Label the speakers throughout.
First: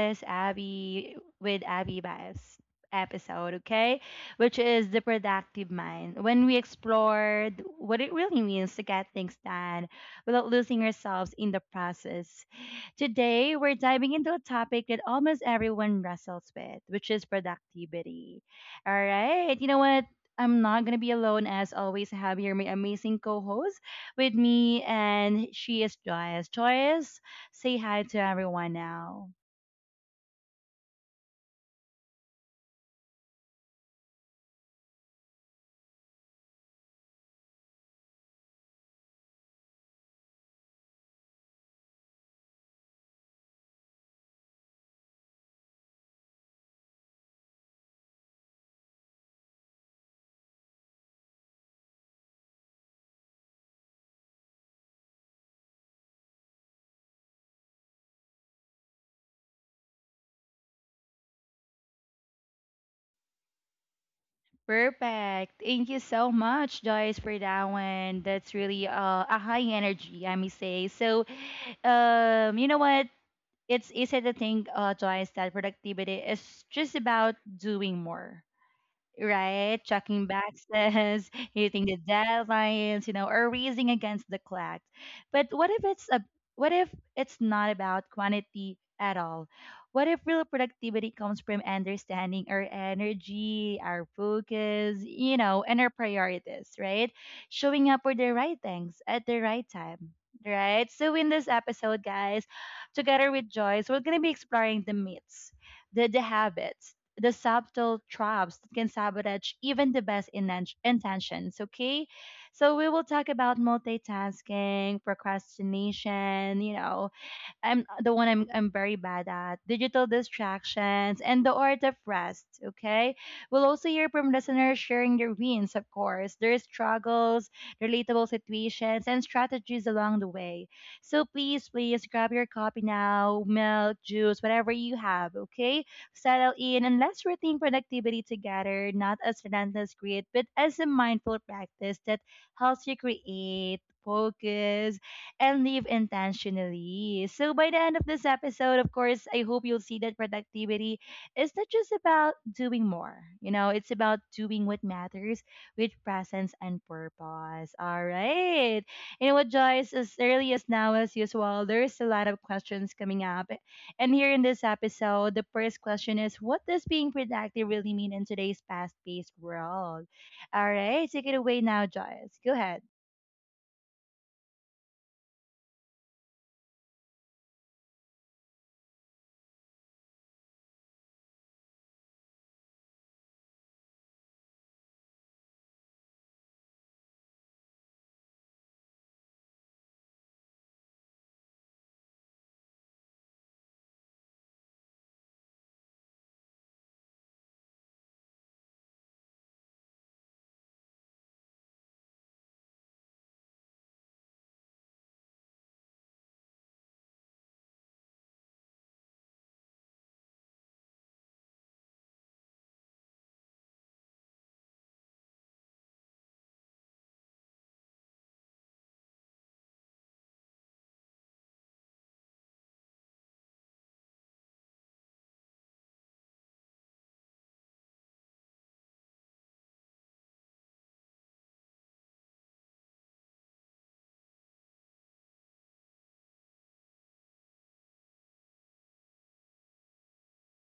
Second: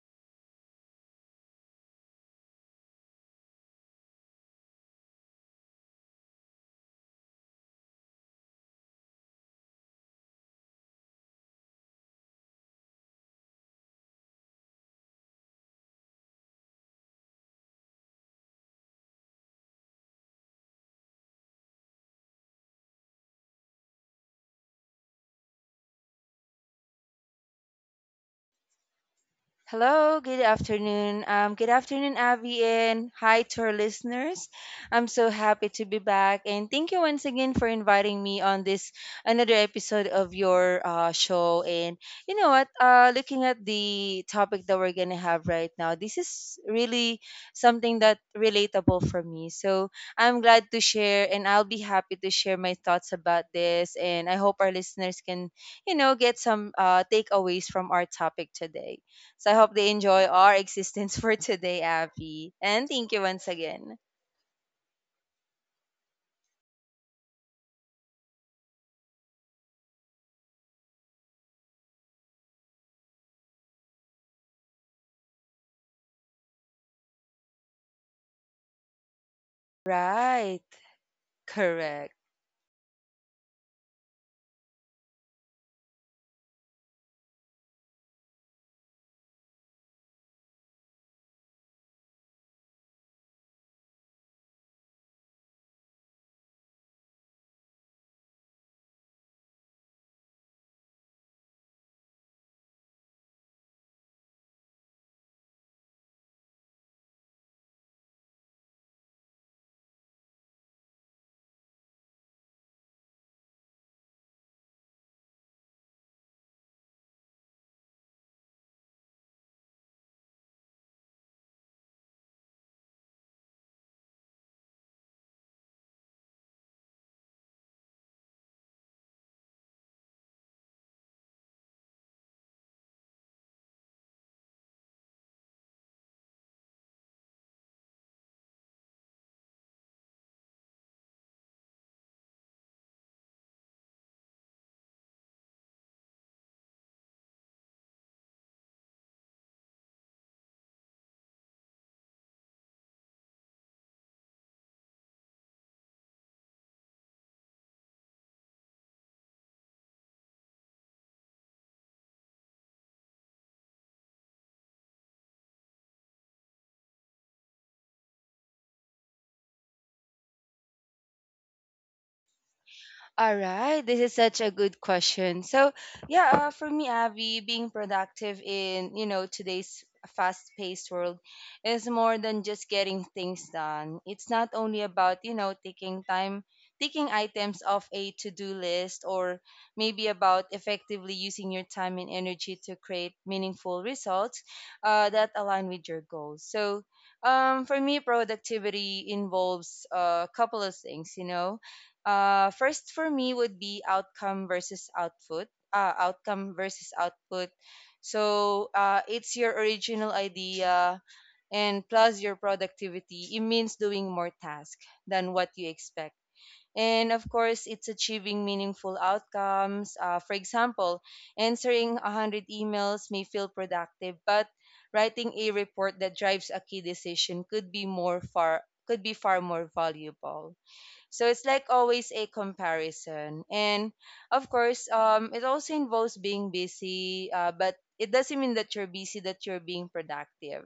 Speaker 1: is Abby with Abby Vibes episode, okay? Which is the productive mind, when we explored what it really means to get things done without losing ourselves in the process. Today, we're diving into a topic that almost everyone wrestles with, which is productivity. All right, you know what? I'm not gonna be alone as always. I have here my amazing co-host with me, and she is Joyce. Joyce, say hi to everyone now.
Speaker 2: Hello, good afternoon. Good afternoon, Abby, and hi to our listeners. I'm so happy to be back, and thank you once again for inviting me on this another episode of your show. And you know what? Looking at the topic that we're gonna have right now, this is really something that relatable for me. So I'm glad to share, and I'll be happy to share my thoughts about this. And I hope our listeners can, get some takeaways from our topic today. So I hope they enjoy our existence for today, Abby. And thank you once again.
Speaker 1: Perfect. Thank you so much, Joyce, for that one. That's really a high energy, I may say. So, you know what? It's easy to think, Joyce, that productivity is just about doing more, right? Checking
Speaker 2: Right.
Speaker 1: boxes, hitting the
Speaker 2: Correct.
Speaker 1: deadlines, you know, or racing against the clock. But what if it's not about quantity at all? What if real productivity comes from understanding our energy, our focus, you know, and our priorities, right? Showing up for the right things at the right time. Right. So in this episode, guys, together with Joyce, we're gonna be exploring the myths, the habits, the subtle traps that can sabotage even the best intentions. Okay, so we will talk about multitasking, procrastination, you know, I'm the one I'm very bad at digital distractions and the art of rest. Okay, we'll also hear from listeners sharing their wins, of course, their struggles, relatable situations, and strategies along the way. So please, please grab your copy now, milk, juice, whatever you have. Okay, settle in and let's rethink productivity together, not as relentless grit, but as a mindful practice that helps you create. Focus and live intentionally. So by the end of this episode, of course, I hope you'll see that productivity is not just about doing more. You know, it's about doing what matters with presence and purpose. All right. You know what, Joyce, as early as now as usual, there's a lot of questions coming up. And here in this episode, the first question is, what does being productive really mean in today's fast-paced world? All right, take it away now, Joyce. Go ahead.
Speaker 2: All right, this is such a good question. So, yeah, for me, Avi, being productive in today's fast-paced world is more than just getting things done. It's not only about taking time, taking items off a to-do list, or maybe about effectively using your time and energy to create meaningful results that align with your goals. So, for me, productivity involves a couple of things. First for me would be outcome versus output. Outcome versus output. So it's your original idea and plus your productivity. It means doing more tasks than what you expect. And of course, it's achieving meaningful outcomes. For example, answering 100 emails may feel productive, but writing a report that drives a key decision could be more far could be far more valuable. So it's like always a comparison. And of course, it also involves being busy, but it doesn't mean that you're busy, that you're being productive.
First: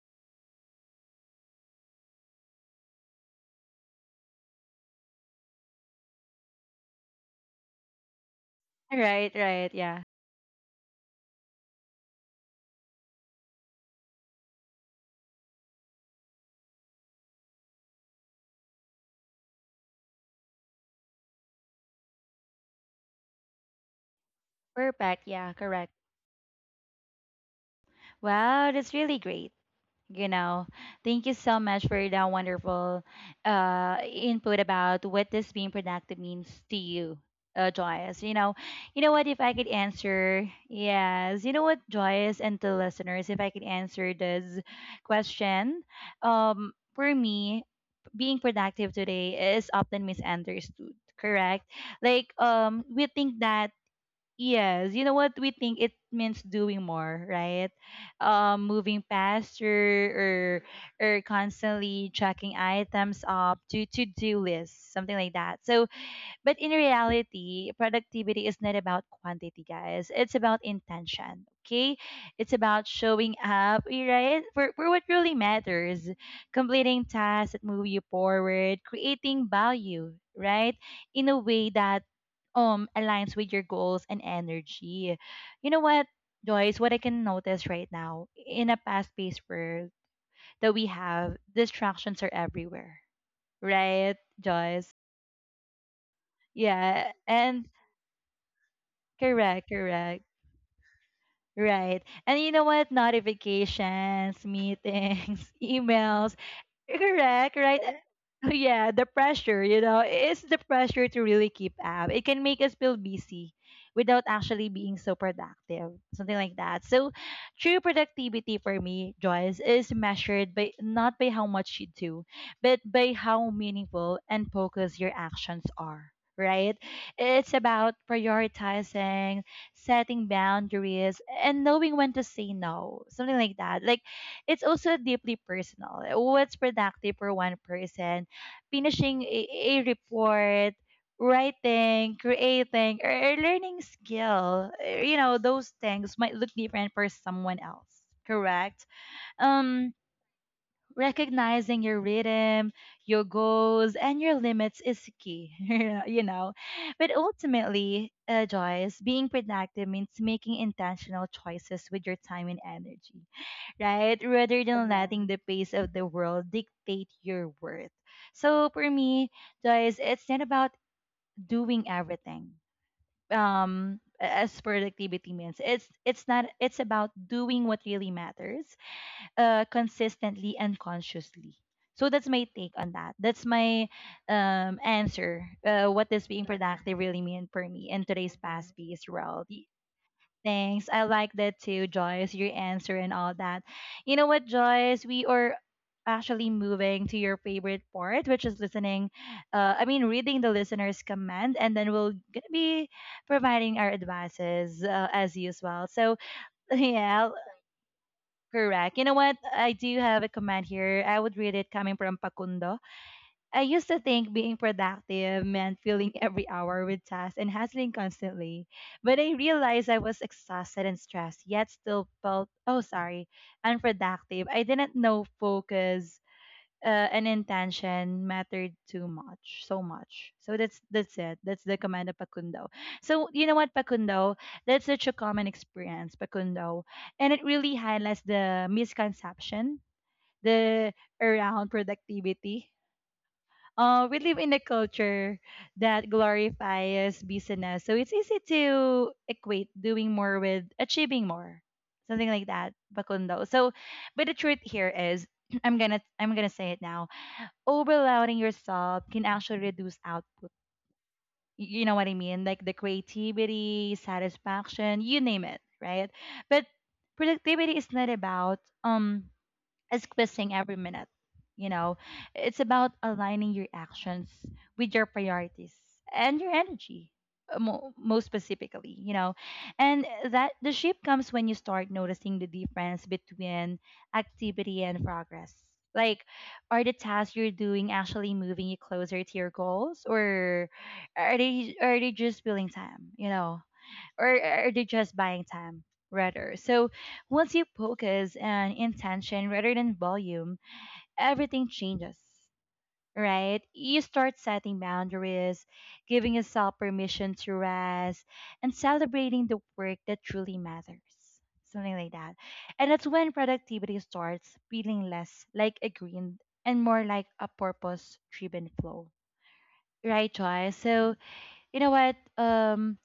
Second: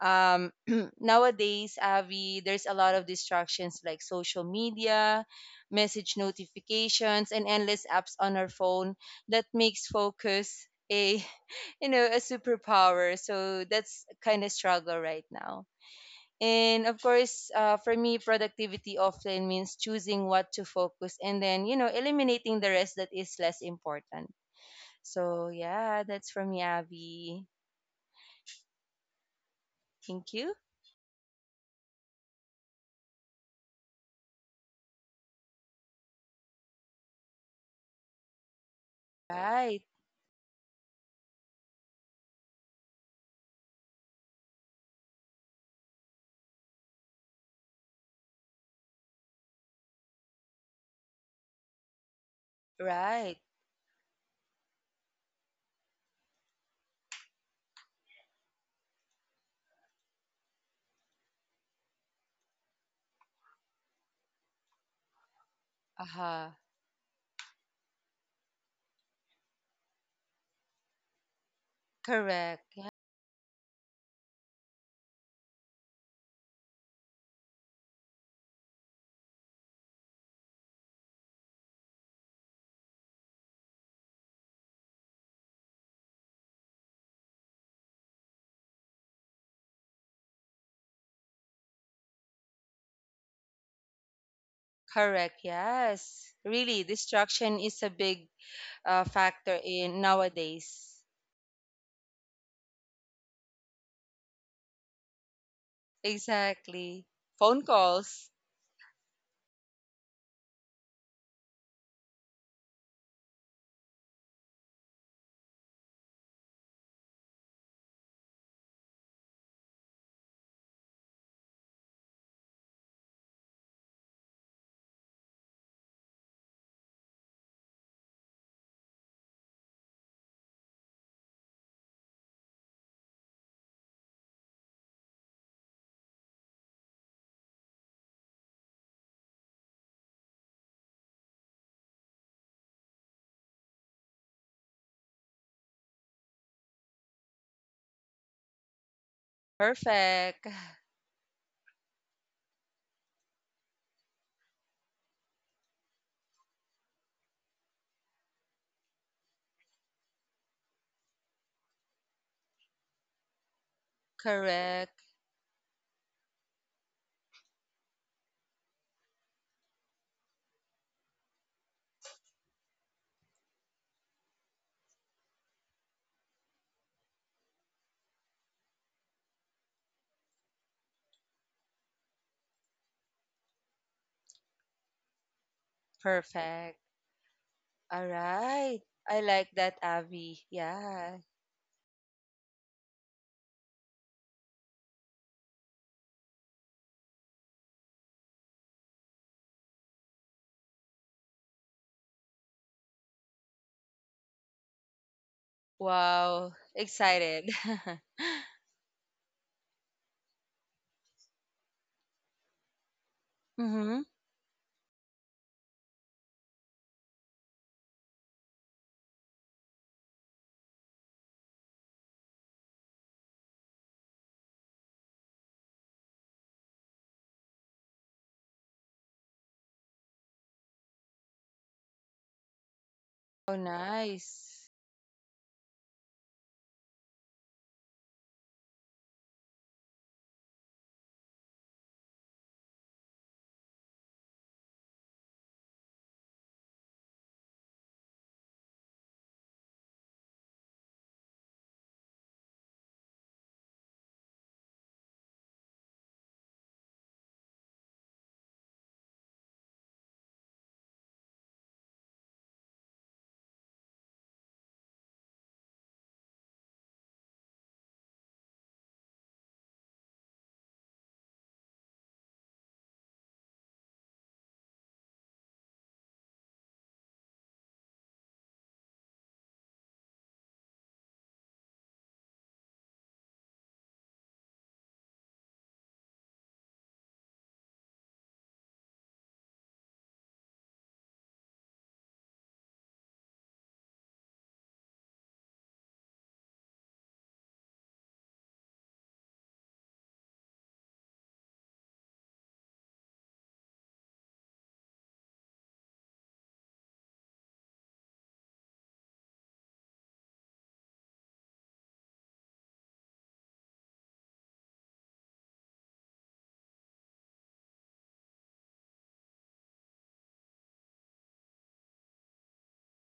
Speaker 2: Um, Nowadays, Avi, there's a lot of distractions like social media, message notifications, and endless apps on our phone
Speaker 1: Right,
Speaker 2: that
Speaker 1: right,
Speaker 2: makes
Speaker 1: yeah.
Speaker 2: focus a a superpower. So that's kind of struggle right now, and of course, for me, productivity often means choosing what to focus and then, eliminating the rest that is less important.
Speaker 1: Perfect.
Speaker 2: So,
Speaker 1: Yeah, correct.
Speaker 2: yeah, that's for me, Abby.
Speaker 1: Wow, that's really great. You
Speaker 2: Thank you.
Speaker 1: know, thank you so much for that wonderful input about what this being productive means to you, Joyous. You know what? If I could
Speaker 2: Right.
Speaker 1: answer, yes. You know what, Joyous and the listeners, if I could answer this question, for me, being productive today is often misunderstood. Correct. Like,
Speaker 2: Right,
Speaker 1: we
Speaker 2: right.
Speaker 1: think that yes, you know what, we think it means doing more, right? Moving faster or constantly tracking items up to do lists, something like that. So
Speaker 2: Aha,
Speaker 1: but in reality, productivity is not about quantity, guys. It's about intention. Okay? It's
Speaker 2: correct,
Speaker 1: about showing up, right? For what really matters. Completing tasks that move you forward, creating value, right? In a way that aligns with your goals and energy. You know what, Joyce, what I can notice right now in a fast paced world that we have, distractions are everywhere. Right, Joyce?
Speaker 2: correct. Yes, really,
Speaker 1: Yeah.
Speaker 2: distraction
Speaker 1: And
Speaker 2: is a big factor
Speaker 1: correct,
Speaker 2: in
Speaker 1: correct.
Speaker 2: nowadays.
Speaker 1: Right. And you know what? Notifications, meetings, emails,
Speaker 2: Exactly.
Speaker 1: correct,
Speaker 2: Phone
Speaker 1: right?
Speaker 2: calls.
Speaker 1: Yeah, the pressure, you know, it's the pressure to really keep up. It can make us feel busy without actually being so productive, something like that. So, true productivity for me, Joyce, is measured by not by how much you do, but by how meaningful and focused your actions are, right? It's about prioritizing, setting boundaries, and knowing when to say no, something like that. Like, it's also deeply personal. What's productive for one person, finishing a report, writing, creating, or learning skill, you know, those things might look different for someone else, correct? Um,
Speaker 2: Perfect.
Speaker 1: recognizing your rhythm, your goals, and your limits is key, you know. But ultimately, Joyce, being productive means making intentional choices with your time and energy, right? Rather than, yeah,
Speaker 2: Correct.
Speaker 1: letting the pace of the world dictate your worth. So for me, guys, it's not about doing everything. Um, as productivity means, it's not it's about doing what really matters consistently and consciously. So that's my take on that. That's my answer, what does being
Speaker 2: Perfect.
Speaker 1: productive really mean for me in
Speaker 2: All
Speaker 1: today's, mhm, fast
Speaker 2: right.
Speaker 1: paced
Speaker 2: I
Speaker 1: world.
Speaker 2: like that, Abby.
Speaker 1: Thanks. I
Speaker 2: Yeah.
Speaker 1: like that too, Joyce, your answer and all that. You know what, Joyce? We are actually moving to your favorite part, which is listening, I mean, reading the listener's comment, and then we'll be providing our advices as usual. So,
Speaker 2: Wow.
Speaker 1: yeah,
Speaker 2: Excited.
Speaker 1: correct. You know what? I do have a comment here. I would read it coming from Pakundo. I used to
Speaker 2: Mm-hmm.
Speaker 1: think being productive meant filling every hour with tasks and hustling constantly, but I realized I was exhausted and stressed, yet still felt, oh, sorry, unproductive. I didn't know focus and intention mattered too much, so much. So that's it. That's the command of Pakundo. So you know
Speaker 2: Oh,
Speaker 1: what, Pakundo?
Speaker 2: nice.
Speaker 1: That's such a common experience, Pakundo, and it really highlights the misconception, the around productivity. We live in a culture that glorifies business. So it's easy to equate doing more with achieving more, something like that, Bakundo. So, but the truth here is, I'm gonna say it now. Overloading yourself can actually reduce output. You know what I mean? Like the creativity, satisfaction, you name it, right? But productivity is not about um squeezing every minute. You know, it's about aligning your actions with your priorities and your energy, most specifically, you know. And that the shift comes when you start noticing the difference between activity and progress. Like, are the tasks you're doing actually moving you closer to your goals, or are they just filling time? You know, or are they just buying time rather? So once you focus on intention rather than volume, everything changes, right? You start setting boundaries, giving yourself permission to rest, and celebrating the work that truly matters. Something like that. And that's when productivity starts feeling less like a green and more like a purpose driven flow. Right, Joy? So, you know what?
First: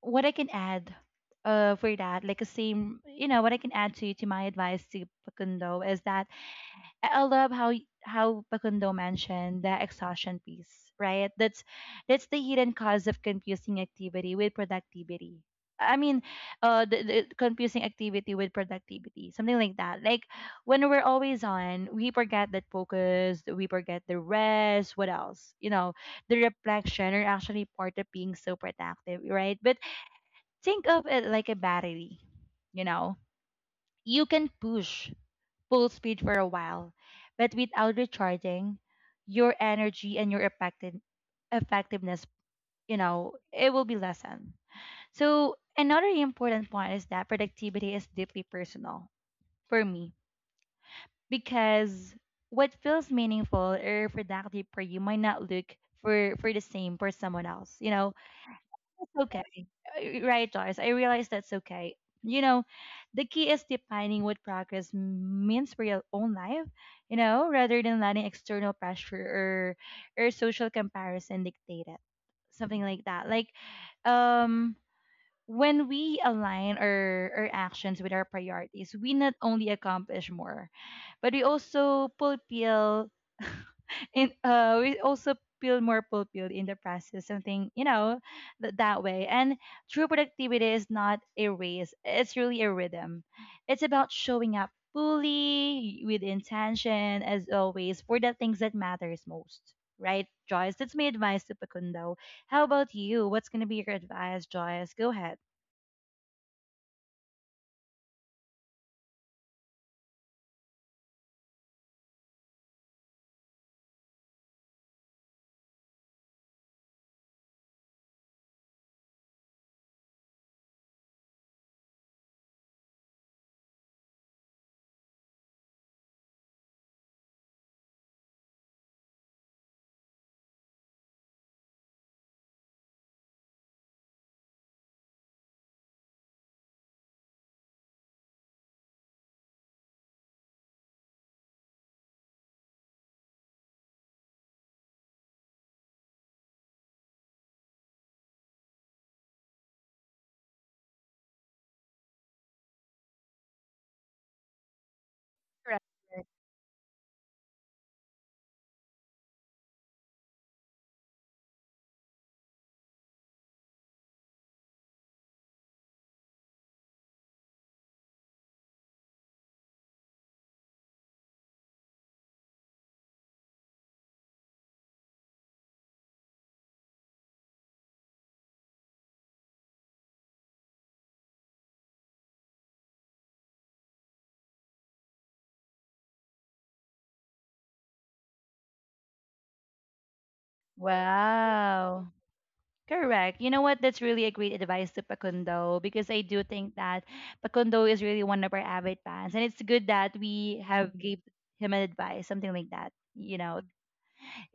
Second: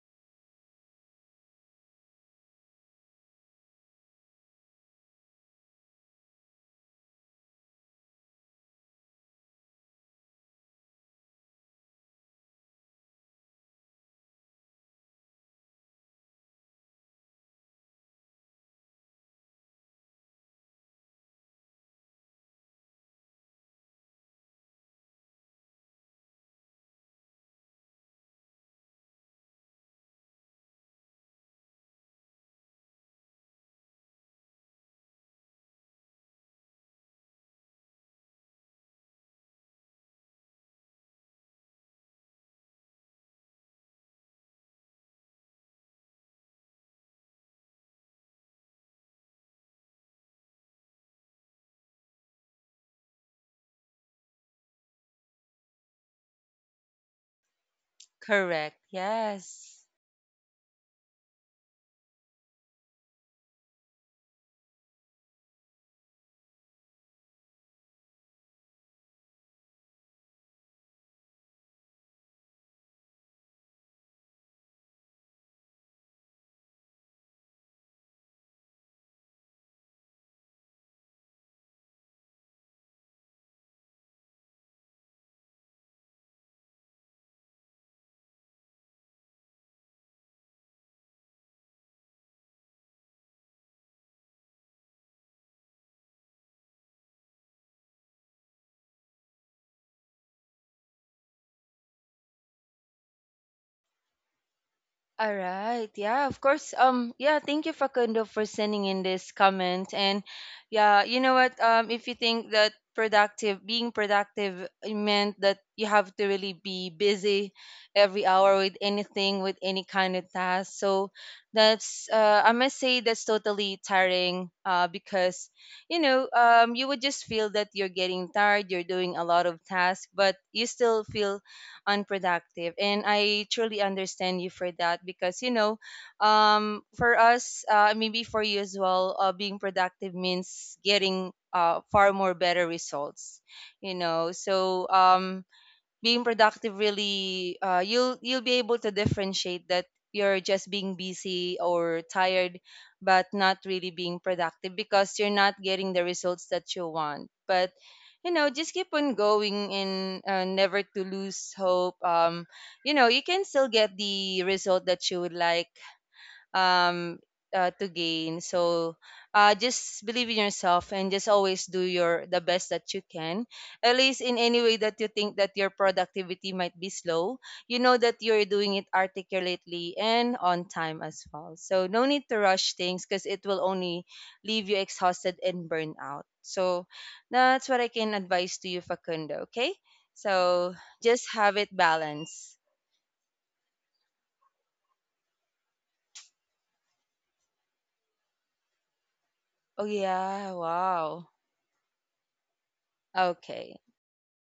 Speaker 1: What I can add for that, like a same, you know, what I can add to my advice to Pakundo is that I love how how Pakundo mentioned the exhaustion piece, right? That's the hidden cause of confusing activity with productivity. I mean, the confusing activity with productivity, something like that. Like when we're always on, we forget that focus, we forget the rest. What else? You know, the reflection are actually part of being so productive, right? But think of it like a battery. You know, you can push full speed for a while, but without recharging, your energy and your effectiveness, you know, it will be lessened. So, another important point is that productivity is deeply personal for me because what feels meaningful or productive for you might not look for the same for someone else. You know,
Speaker 2: Correct.
Speaker 1: okay.
Speaker 2: Yes.
Speaker 1: Right, Joyce. I realize that's okay. You know, the key is defining what progress means for your own life, you know, rather than letting external pressure or social comparison dictate it. Something like that. Like um when we align our actions with our priorities, we not only accomplish more, but we also fulfill and we also feel more fulfilled in the process, something, you know, that way. And true productivity is not a race, it's really a rhythm. It's about showing up fully with intention as always for the things that matters most, right, Joyce? That's my advice to Pakundo. How about you, what's going to be your advice, Joyce? Go
Speaker 2: All
Speaker 1: ahead.
Speaker 2: right. Yeah, of course. Yeah, thank you, Facundo, for sending in this comment. And yeah, you know what if you think that productive being productive meant that you have to really be busy every hour with anything, with any kind of task. So that's I must say that's totally tiring because you would just feel that you're getting tired, you're doing a lot of tasks but you still feel unproductive. And I truly understand you for that because, for us, maybe for you as well, being productive means getting far more better results, you know. So, being productive really you'll be able to differentiate that you're just being busy or tired but not really being productive because you're not
Speaker 1: Correct.
Speaker 2: getting the results that you want. But you know, just keep on going and never to lose hope. You know, you can still get the result that you would like um, to gain. So just believe in yourself and just always do your the best that you can. At least in any way that you think that your productivity might be slow, you know that you're doing it articulately and on time as well. So no need to rush things because it will only leave you exhausted and burned out. So that's what I can advise to you, Facundo. Okay. So just have it
Speaker 1: Wow.
Speaker 2: balanced.
Speaker 1: Correct. You know what? That's really a great advice to Pakundo because I do think that Pakundo is really one of our avid fans, and it's
Speaker 2: Oh
Speaker 1: good that
Speaker 2: yeah,
Speaker 1: we have gave
Speaker 2: wow.
Speaker 1: him an advice, something like that. You know,
Speaker 2: Okay.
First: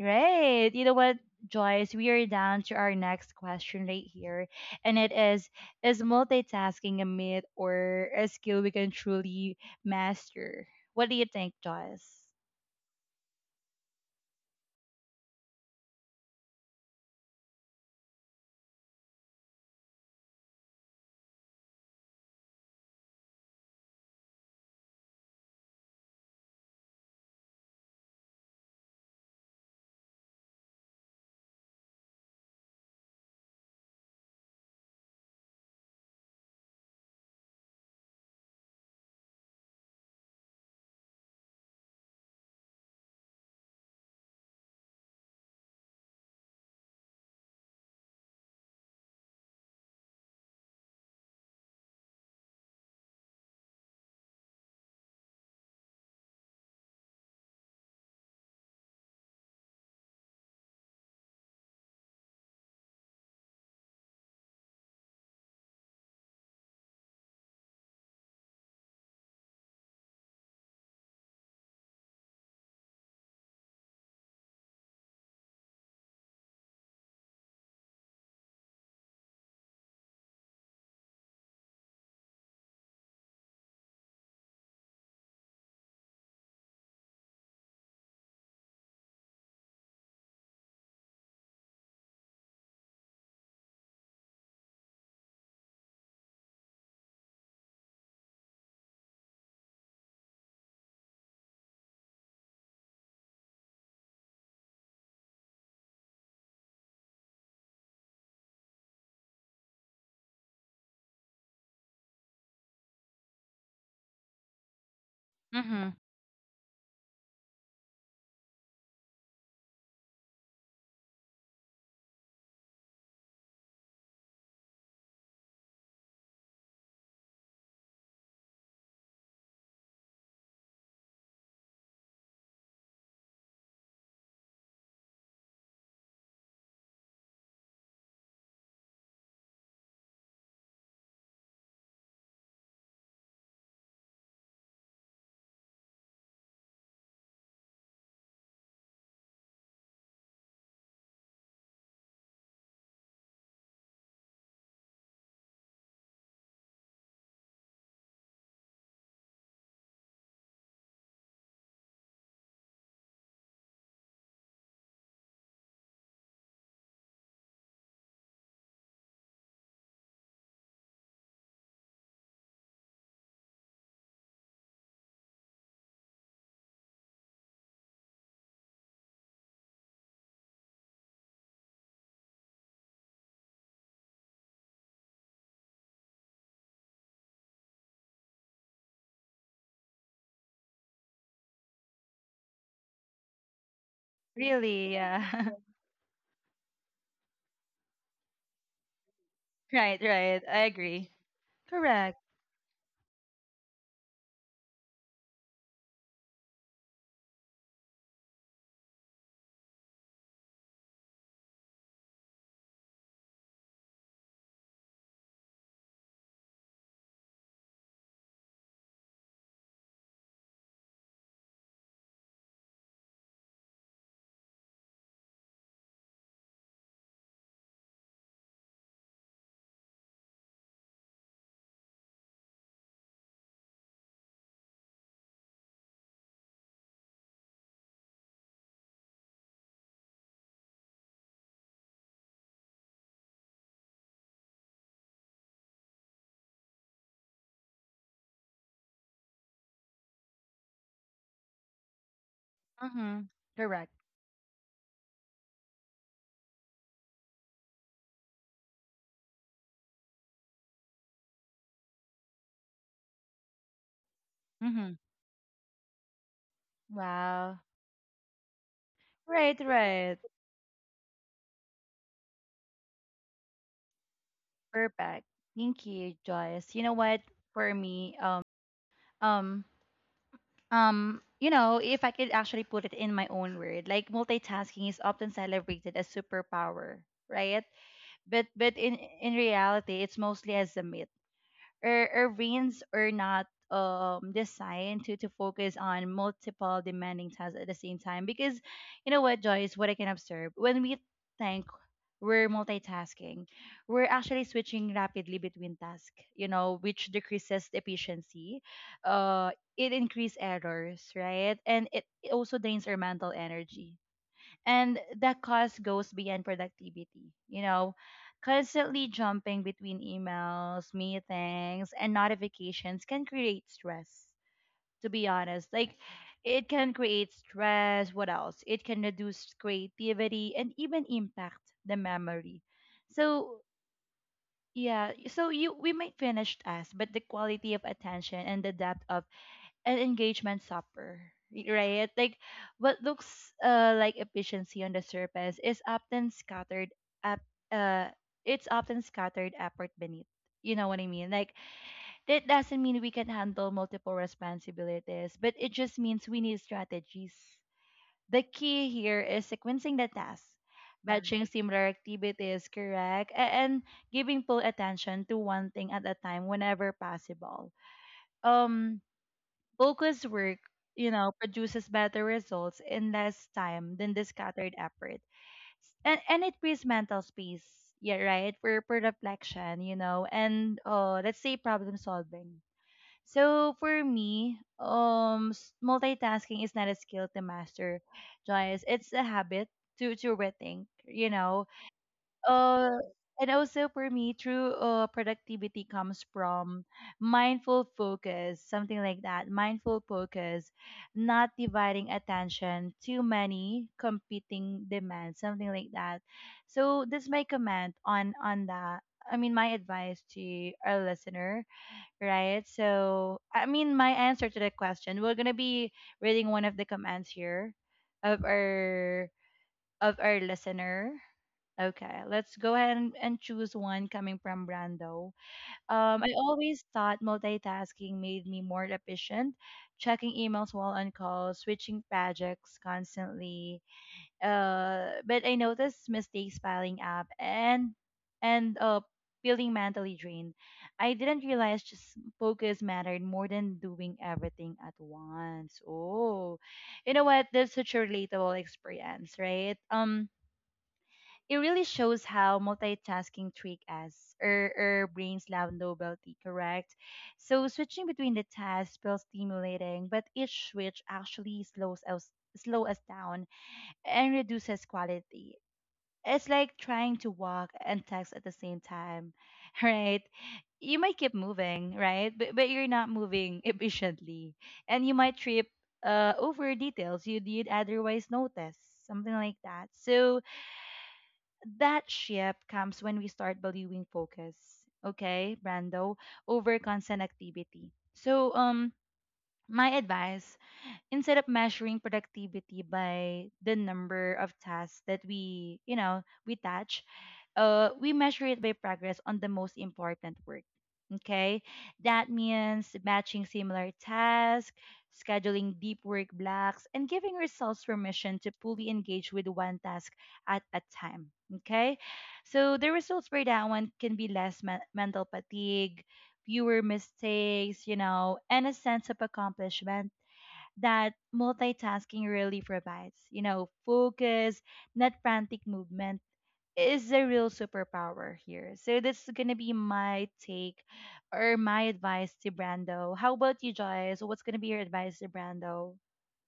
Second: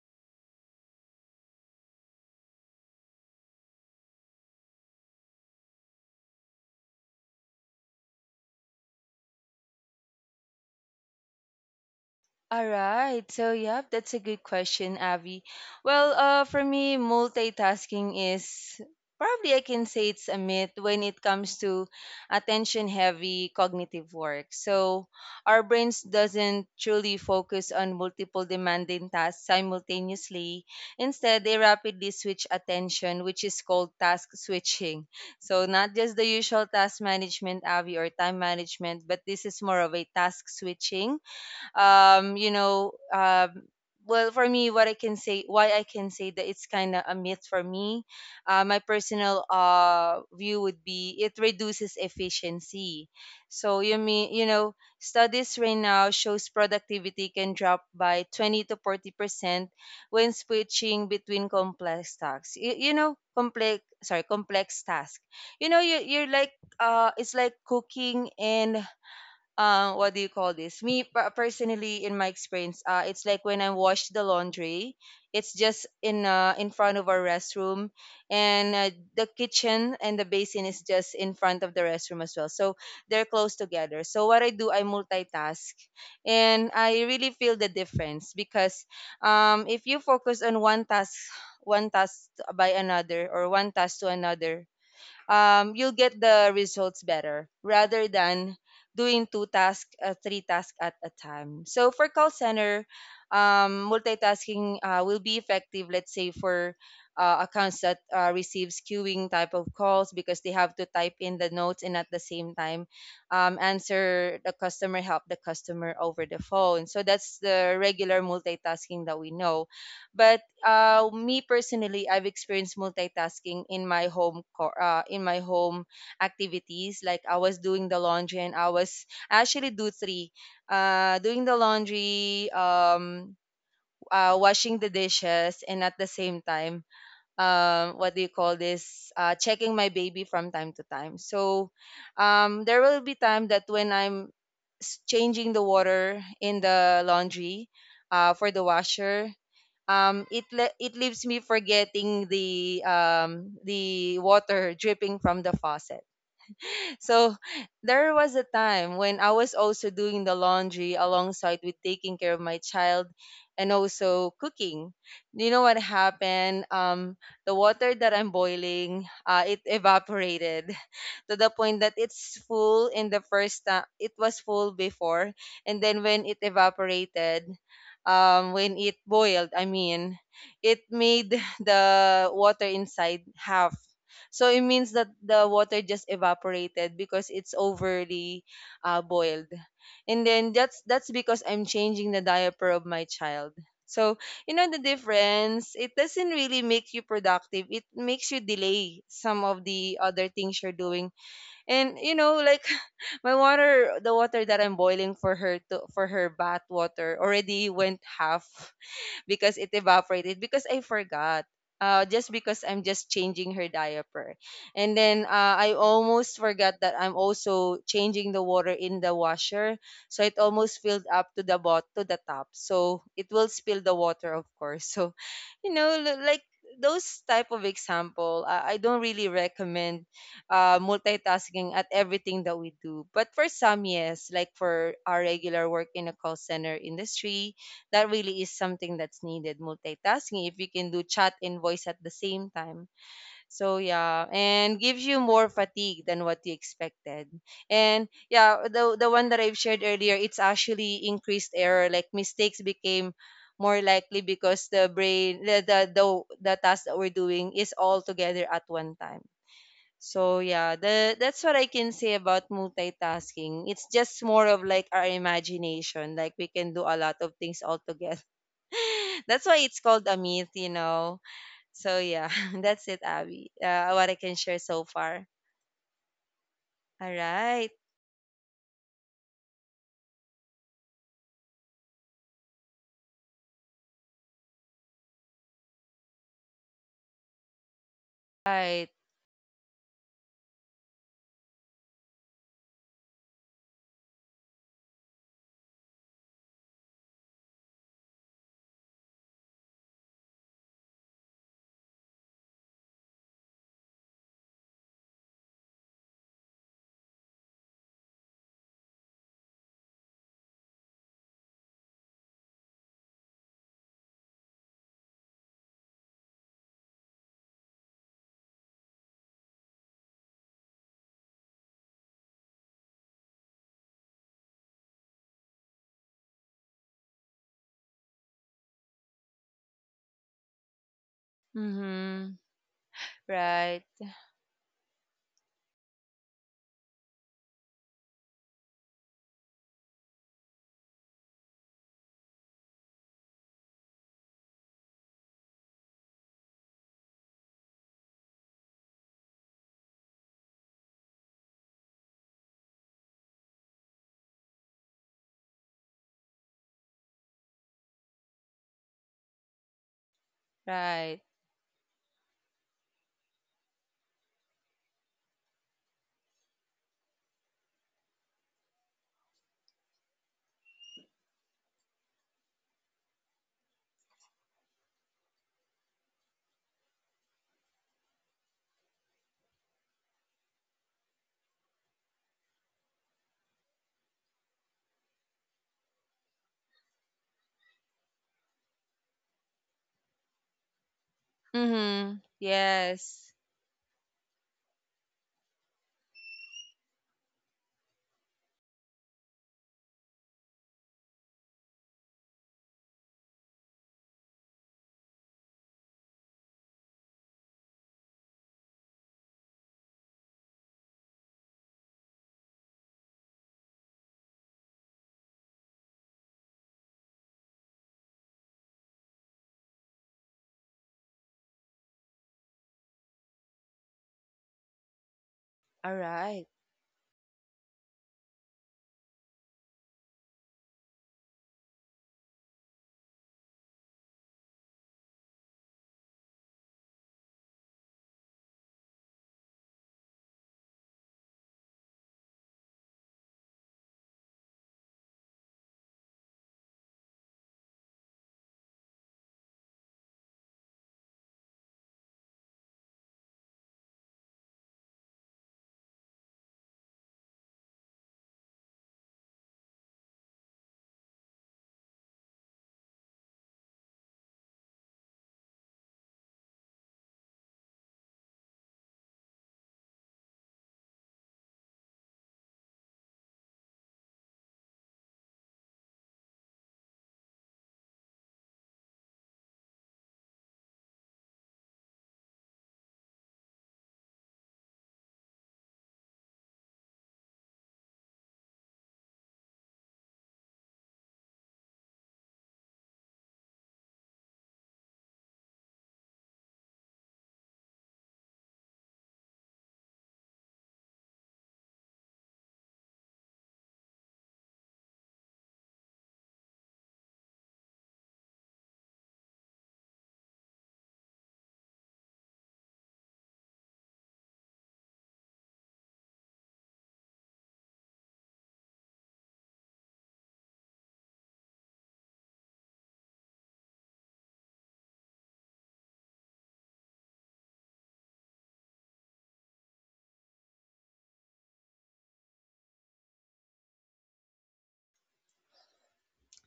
Speaker 1: right? You know what, Joyce? We are down to our next question right here, and it is multitasking a myth or a skill we can truly master? What do you think, Joyce?
Speaker 2: All right. So, yep, that's a good question, Avi. Well, for me, multitasking is probably I can say it's a myth when it comes to attention heavy cognitive work. So, our brains doesn't truly focus on multiple demanding tasks simultaneously. Instead, they rapidly switch attention, which is called task switching. So, not just the usual task management, Avi, or time management, but this is more of a task switching um, you know, um, well, for me, what I can say, why I can say that it's kind of a myth for me, my personal view would be it reduces efficiency. So you mean you know studies right now shows productivity can drop by 20 to 40% when switching between complex tasks. Complex sorry complex task. You know, you're like, it's like cooking and what do you call this? Personally, in my experience, it's like when I wash the laundry, it's just in front of our restroom, and the kitchen and the basin is just in front of the restroom as well. So they're close together. So what I do, I multitask, and I really feel the difference because if you focus on one task, one task by another, or one task to another, you'll get the results better rather than doing two tasks, three tasks at a time. So for call center, multitasking will be effective, let's say, for accounts that receives queuing type of calls because they have to type in the notes and at the same time answer the customer, help the customer
Speaker 1: Mm-hmm.
Speaker 2: over the phone. So that's the regular multitasking that we know. But me personally, I've experienced multitasking in my home activities. Like I was doing the laundry, and I actually do three, doing the laundry, washing the dishes, and at the same time, what do you call this? Checking my baby from time to time. So, there will be time that when I'm changing the water in the laundry, for the washer, it leaves me forgetting the water dripping from the faucet. So there was a time when I was also doing the laundry alongside with taking care of my child and also cooking. You know what happened? The water that I'm boiling, it evaporated to the point that it's full in the first time. It was full before, and then when it evaporated, when it boiled, I mean, it made the water inside half, so it means that the water just evaporated because it's overly boiled. And then that's because I'm changing the diaper of my child. So you know the
Speaker 1: Really? Yeah.
Speaker 2: difference. It doesn't really make you productive. It makes you delay some of the
Speaker 1: Right.
Speaker 2: other
Speaker 1: Right. I
Speaker 2: things you're
Speaker 1: agree.
Speaker 2: doing. And you
Speaker 1: Correct.
Speaker 2: know, like the water that I'm boiling for her to for her bath water already went half because it evaporated because I forgot. Just because I'm just changing her diaper. And then I almost forgot that I'm also changing the water in the washer. So it almost filled up to the bot to the top. So it will spill the water, of course. So, you know, like those type of example, I don't really recommend multitasking at everything that we do. But for some, yes, like for our regular work in a call center industry, that really is something that's needed multitasking if you can do chat and voice at the same time. So yeah, and gives you more fatigue than what you expected. And yeah, the one that I've shared earlier, it's actually increased error, like mistakes became
Speaker 1: Mm-hmm.
Speaker 2: more
Speaker 1: Correct.
Speaker 2: likely because the brain the task that we're doing is all together at one time. So yeah, the that's what I can say about multitasking. It's just more of like
Speaker 1: Mm-hmm.
Speaker 2: our imagination, like we can do a lot of
Speaker 1: Wow.
Speaker 2: things all together. That's why
Speaker 1: Right,
Speaker 2: it's called a
Speaker 1: right.
Speaker 2: myth, you know. So yeah, that's it, Abby. What I can share so far.
Speaker 1: Perfect. Thank you, Joyce. You know
Speaker 2: All
Speaker 1: what?
Speaker 2: right.
Speaker 1: For me, um, you know, if I could actually put it in my own word, like multitasking is often celebrated as superpower, right? But but
Speaker 2: Right.
Speaker 1: in in reality, it's mostly as a myth. Our brains are not designed to focus on multiple demanding tasks at the same time, because you know what, Joyce? What I can observe, when we think we're multitasking, we're actually switching rapidly between tasks, you know, which decreases efficiency, uh it increases errors, right, and it also drains our mental energy. And the cost goes beyond productivity, you know. Constantly jumping between emails, meetings, and notifications can create stress. To be honest, like, it can create stress. What else? It can reduce creativity and even impact the
Speaker 2: Mm-hmm.
Speaker 1: memory. So
Speaker 2: Right.
Speaker 1: yeah, so you we might finish tasks, but the quality of attention and the depth of an engagement supper, right? Like what looks like efficiency on the surface is often scattered up uh it's often scattered effort beneath. You know what I mean? Like that doesn't mean we can handle multiple responsibilities, but it just means we need strategies. The key here is sequencing the tasks,
Speaker 2: Right.
Speaker 1: batching similar activities, correct, and giving full attention to one thing at a time whenever possible. Um Focused work, you know, produces better results in less time than the scattered effort. And it creates mental space, yeah, right, for, reflection, you know, and let's say problem solving. So for me, multitasking is not a skill to master, Joyce. It's a habit to rethink, you know,
Speaker 2: Mm-hmm.
Speaker 1: uh,
Speaker 2: Yes.
Speaker 1: and also for me, true productivity comes from mindful focus, something like that. Mindful focus, not dividing attention, too many competing demands, something like that. So that's my comment on that. I mean, my advice to our listener, right? So, I mean, my answer to the question. We're gonna be reading one of the comments here of our of our listener. Okay, let's go ahead and, choose one coming from Brando.
Speaker 2: All
Speaker 1: I
Speaker 2: right.
Speaker 1: always thought multitasking made me more efficient, checking emails while on call, switching projects constantly. But I noticed mistakes piling up and and uh feeling mentally drained. I didn't realize just focus mattered more than doing everything at once. Oh, you know what? That's such a relatable experience, right? It really shows how multitasking trick us or brains love novelty, correct? So switching between the tasks feels stimulating, but each switch actually slows us slow us down and reduces quality. It's like trying to walk and text at the same time, right? You might keep moving, right? But you're not moving efficiently, and you might trip over details you did otherwise notice, something like that. So that shift comes when we start valuing focus, okay, Brando, over constant activity. So, my advice, instead of measuring productivity by the number of tasks that we, you know, we touch, we measure it by progress on the most important work. Okay, that means matching similar tasks, scheduling deep work blocks, and giving ourselves permission to fully engage with one task at a time. Okay, so the results for that one can be less mental fatigue, fewer mistakes, you know, and a sense of accomplishment that multitasking really provides. You know, focus, not frantic movement, is the real superpower here. So that's gonna be my take or my advice to Brando. How about you, Joyce? What's gonna be your advice to Brando?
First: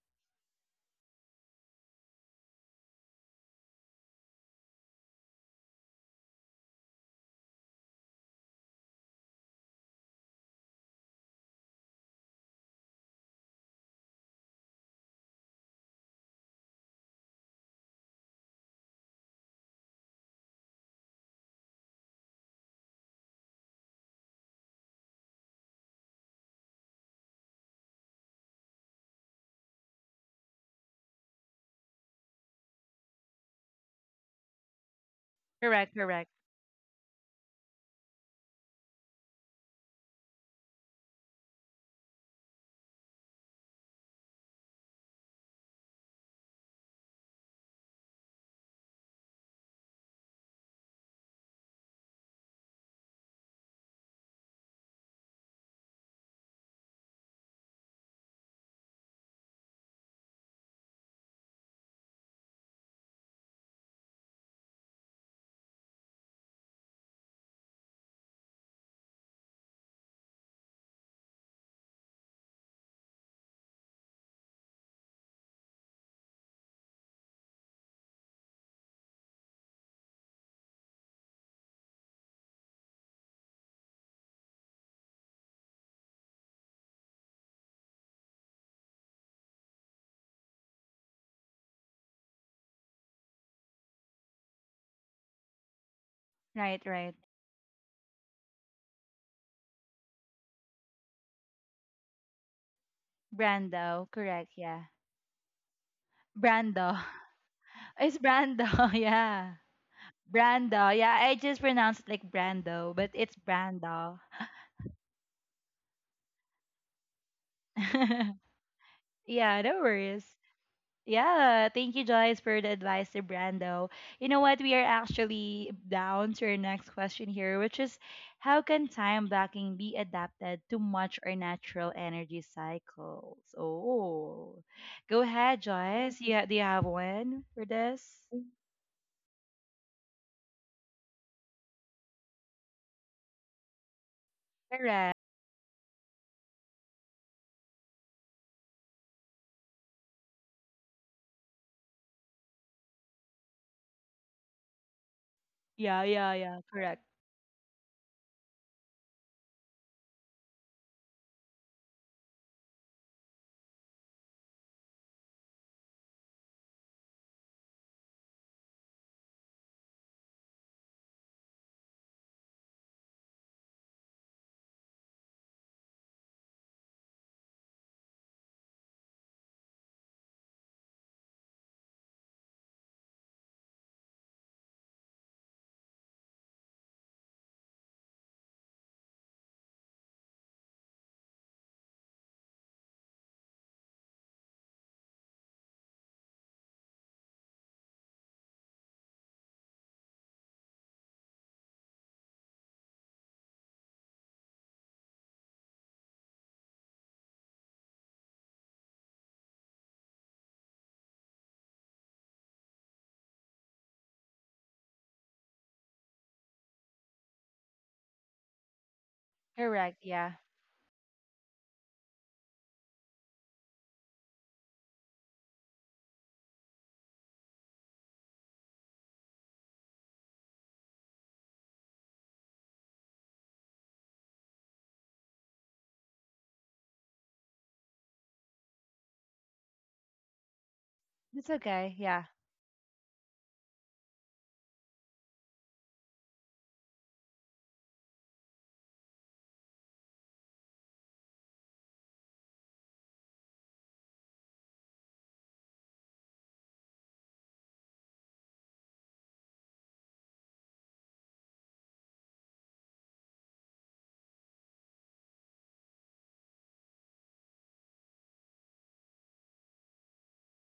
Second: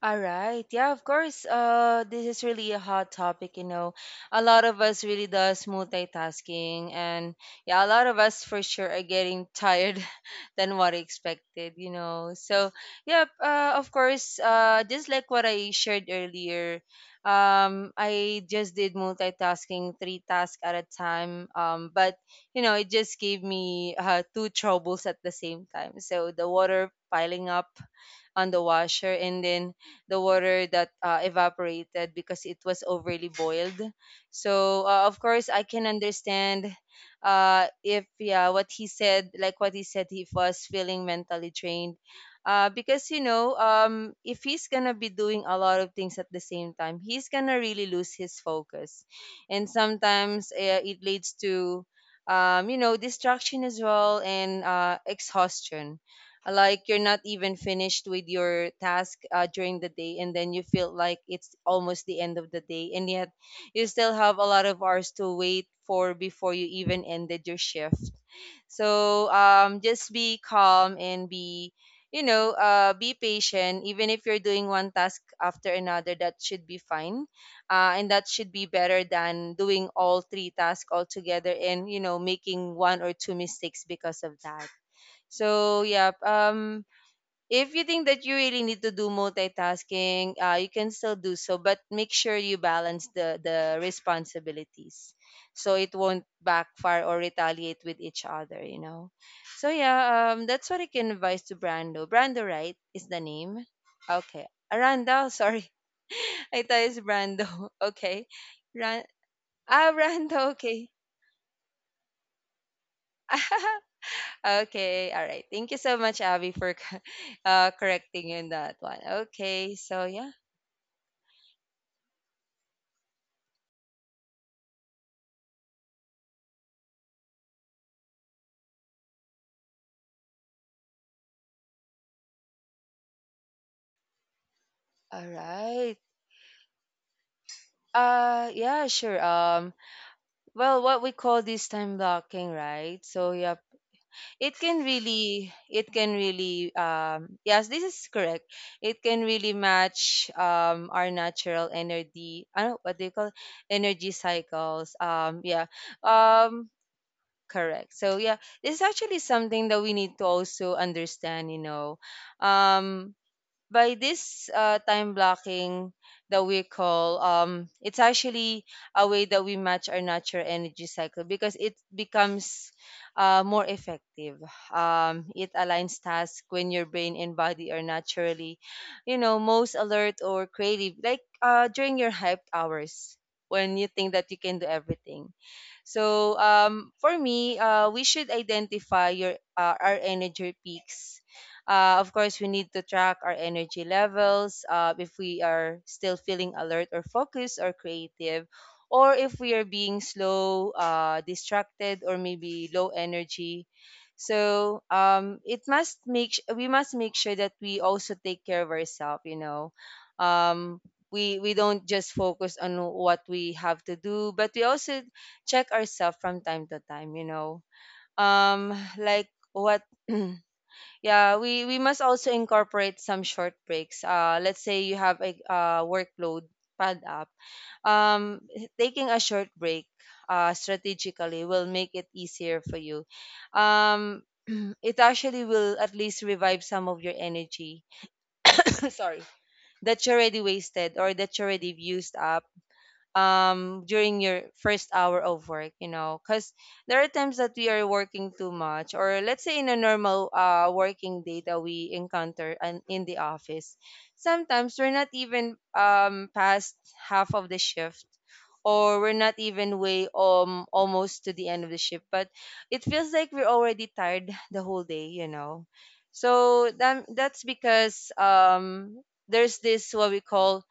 Speaker 2: All right. Yeah, of course. This is really a hot topic, you know. A lot of us really does multitasking, and yeah, a lot of us for sure are getting tired than what I expected, you know. So, yeah, of course, just like what I shared earlier, I just did multitasking three tasks at a time. But you know, it just gave me two troubles at the same time. So the water piling up on the washer, and then the water that evaporated because it was overly boiled. So of course I can
Speaker 1: Correct, correct.
Speaker 2: understand, if yeah, what he said. Like what he said, he was feeling mentally drained, because if he's gonna be doing a lot of things at the same time, he's gonna really lose his focus. And sometimes it leads to you know, distraction as well, and exhaustion. Like you're not even finished with your task during the day, and then you feel like it's almost the end of the day, and yet you still have a lot of hours to wait for before you even ended your shift. So just be calm and be, you know, be patient. Even if you're doing one task after another, that should be fine. And that should be better than doing all three tasks all together and, you know, making one or two mistakes because of that. So yeah, if you think that you really need to do multitasking, you can still do so, but make sure you balance the responsibilities, so it won't
Speaker 1: Right,
Speaker 2: backfire
Speaker 1: right.
Speaker 2: or retaliate with each other. You know. So yeah, that's what I can advise to Brando. Brando, right, is the name.
Speaker 1: Brando,
Speaker 2: Okay,
Speaker 1: correct, yeah.
Speaker 2: Aranda. Sorry, I thought
Speaker 1: Brando.
Speaker 2: it's Brando.
Speaker 1: It's
Speaker 2: Okay,
Speaker 1: Brando,
Speaker 2: Ran.
Speaker 1: yeah.
Speaker 2: Ah, Brando. Okay.
Speaker 1: Brando, yeah. I just pronounced it like Brando, but it's Brando.
Speaker 2: Okay, all right. Thank you so much, Abby, for co- correcting you in that one.
Speaker 1: Yeah,
Speaker 2: Okay,
Speaker 1: no
Speaker 2: so
Speaker 1: worries.
Speaker 2: yeah,
Speaker 1: Yeah, thank you, Joyce, for the advice to Brando. You know what? We are actually down to our next question here, which is how can time blocking be adapted to match our natural energy cycles? Oh, go
Speaker 2: all
Speaker 1: ahead,
Speaker 2: right.
Speaker 1: Joyce. Yeah, do you have one for this?
Speaker 2: Yeah, sure. Well, what we call this time blocking, right? So yeah,
Speaker 1: Correct.
Speaker 2: it can really, yes, this is correct. It can really match our natural energy. I don't know what they call energy cycles. Yeah.
Speaker 1: Yeah, yeah, yeah.
Speaker 2: Um,
Speaker 1: Correct.
Speaker 2: Correct. So yeah, it's actually something that we need to also understand, you know. Um, by this time blocking that we call, um, it's actually a way that we match our natural energy cycle, because it becomes more effective. Um, it aligns tasks when your brain and body are naturally, you know, most alert or creative, like during your hyped hours, when you think that you can do everything. So for me, we should identify your our energy peaks. Of course, we need to track our energy levels, if we are still feeling alert or focused or creative, or if we are being slow, distracted, or maybe low energy. So it must make sh- we must make sure that we also take care of ourselves. You know, um, we don't just focus on what we have to do, but we also check ourselves from time to time. You know, like what,
Speaker 1: Correct. Yeah.
Speaker 2: yeah, we must also incorporate some short breaks. Let's say you have a workload pad up. Um, taking a short break strategically will make it easier for you. Um, it actually will at least revive some of your energy. Sorry, that you already wasted or that you
Speaker 1: It's
Speaker 2: already
Speaker 1: okay.
Speaker 2: used
Speaker 1: Yeah.
Speaker 2: up during your first hour of work, you know, because there are times that we are working too much, or let's say in a normal working day that we encounter, and in the office sometimes we're not even past half of the shift, or we're not even way almost to the end of the shift, but it feels like we're already tired the whole day, you know. So that's because there's this what we call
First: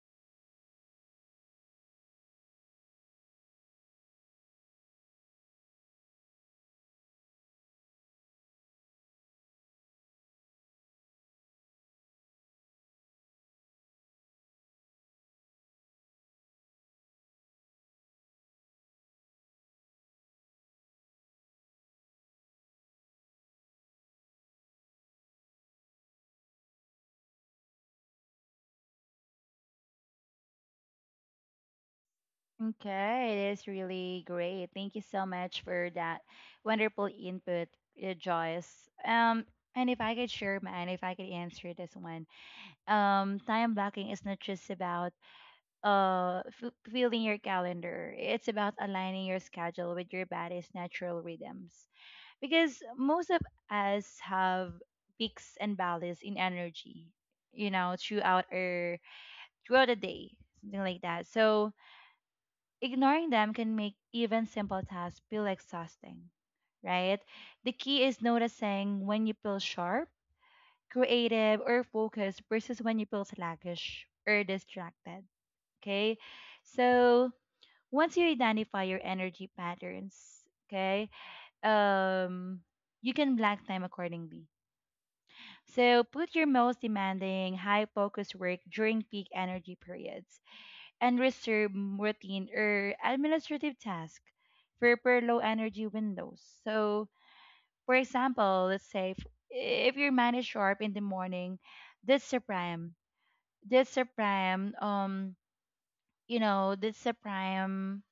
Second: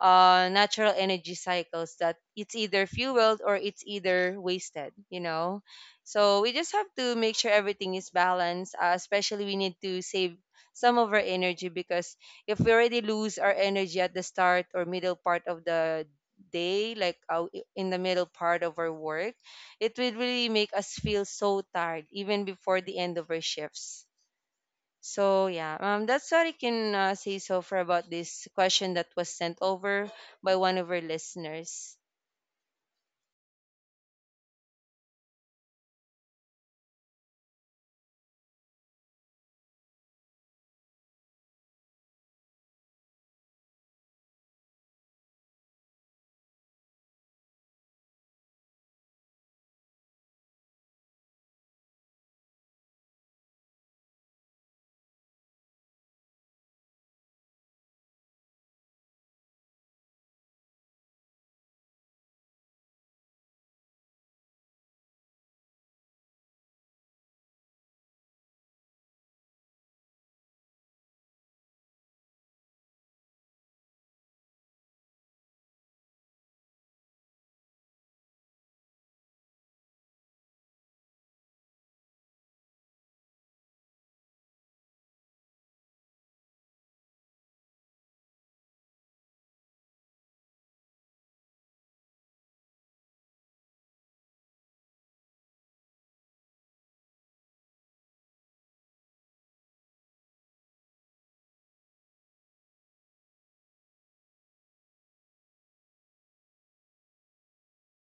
Speaker 2: natural energy cycles that it's either fueled or it's either wasted, you know. So we just have to make sure everything is balanced. Especially we need to save some of our energy, because if we already lose our energy at the start or middle part of the day, like in the middle part of our work, it will really make us feel so tired even before the end of our shifts. So yeah, that's what I can say so far about this question that was sent over by one of our listeners.
Speaker 1: Okay, it is really great. Thank you so much for that wonderful input, Joyce. And if I could share mine, if I could answer this one, time blocking is not just about filling your calendar. It's about aligning your schedule with your body's natural rhythms. Because most of us have peaks and valleys in energy, you know, throughout our throughout the day, something like that. So, ignoring them can make even simple tasks feel exhausting, right? The key is noticing when you feel sharp, creative, or focused versus when you feel sluggish or distracted, okay? So once you identify your energy patterns, okay, um, you can block time accordingly. So put your most demanding, high focus work during peak energy periods and reserve routine or administrative task for, low energy windows. So, for example, let's say if your mind is sharp in the morning, this is a prime, this is a prime, you know, this is a prime,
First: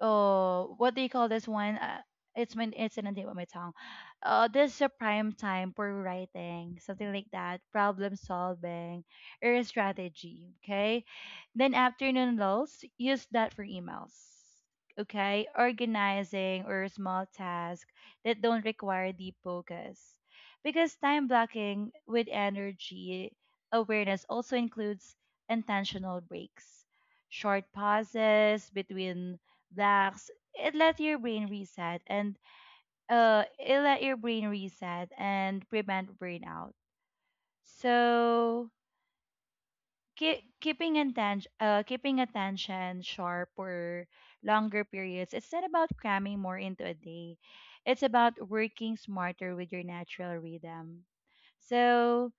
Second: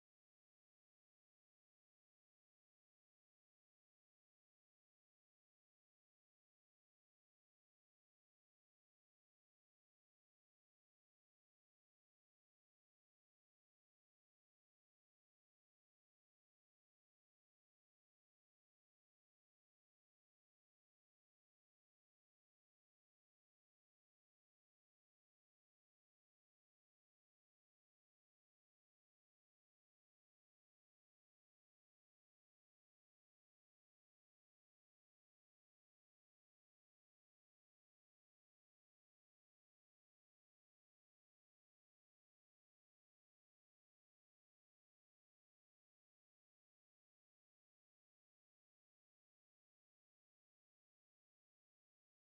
Speaker 1: oh, what do you call this one? It's my it's in the tip of my tongue. This is a prime time for writing, something like that, problem solving, or strategy. Okay, then afternoon lulls, use that for emails. Okay, organizing or small tasks that don't require deep focus, because time blocking with energy awareness also includes intentional breaks, short pauses between relax. It let your brain reset and it let your brain reset and prevent burnout. So keeping attention sharp for longer periods, it's not about cramming more into a day, it's about working smarter with your natural rhythm. So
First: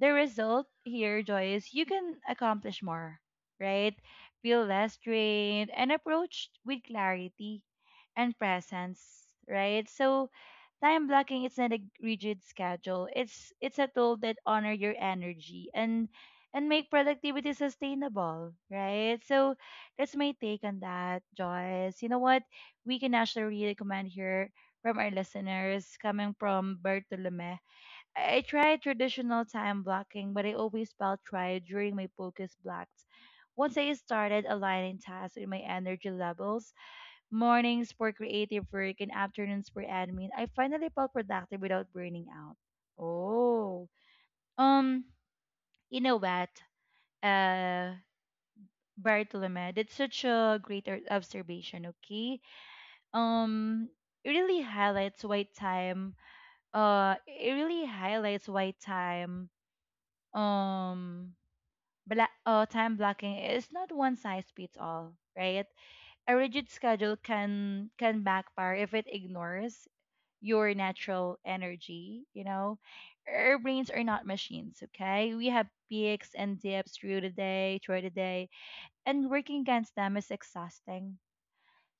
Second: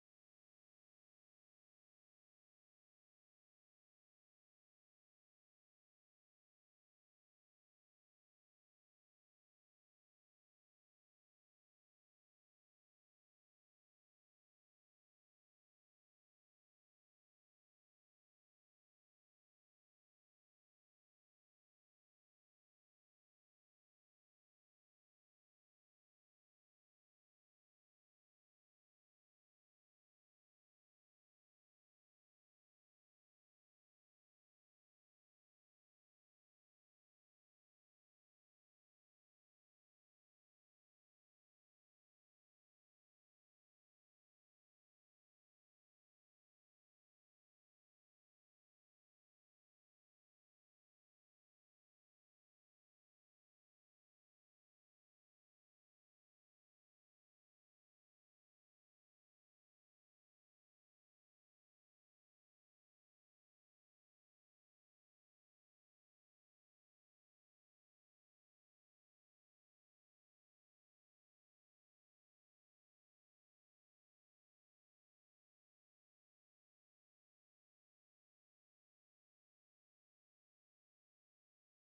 Speaker 1: the result here, Joy, is you can accomplish more, right, feel less drained and approached with clarity and presence, right? So time blocking is not a rigid schedule, it's a tool that honor your energy and make productivity sustainable, right? So that's my take on that, Joyce. You know what? We can actually really recommend here from our listeners coming from Bartolome. I tried traditional time blocking, but I always felt tired during my focus blocks. Once I started aligning tasks with my energy levels, mornings for creative work and afternoons for admin, I finally felt productive without burning out. Oh, um, you know what? uh Bartolome, that's such a great observation, okay? Um, it really highlights why time, it really highlights why time, um, bla- time blocking is not one size fits all, right? A rigid schedule can backfire if it ignores your natural energy, you know? Our brains are not machines, okay? We have peaks and dips through the day, and working against them is exhausting.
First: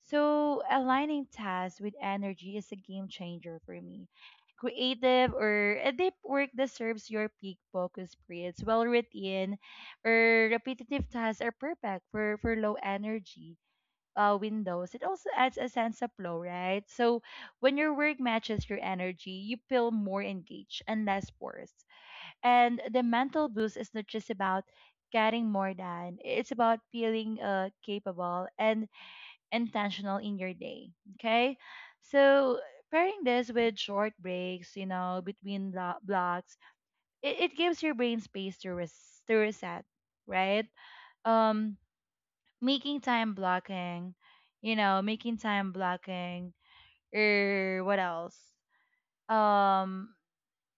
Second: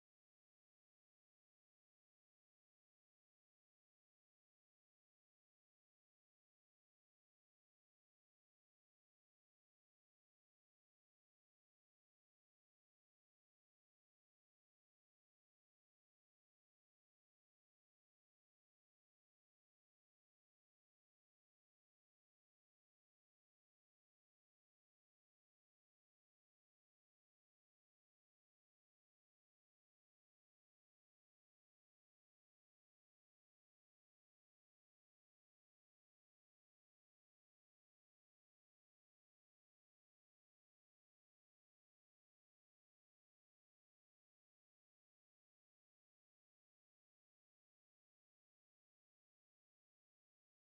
Speaker 1: So, aligning tasks with energy is a game changer for me. Creative or a deep work that serves your peak focus periods, well routine or repetitive tasks are perfect for, low energy windows. It also adds a sense of flow, right? So, when your work matches your energy, you feel more engaged and less forced. And the mental boost is not just about getting more done, it's about feeling capable and intentional in your day. Okay. So pairing this with short breaks, you know, between blocks, it gives your brain space to, to reset, right? Um, making time blocking, you know, or what else? Um,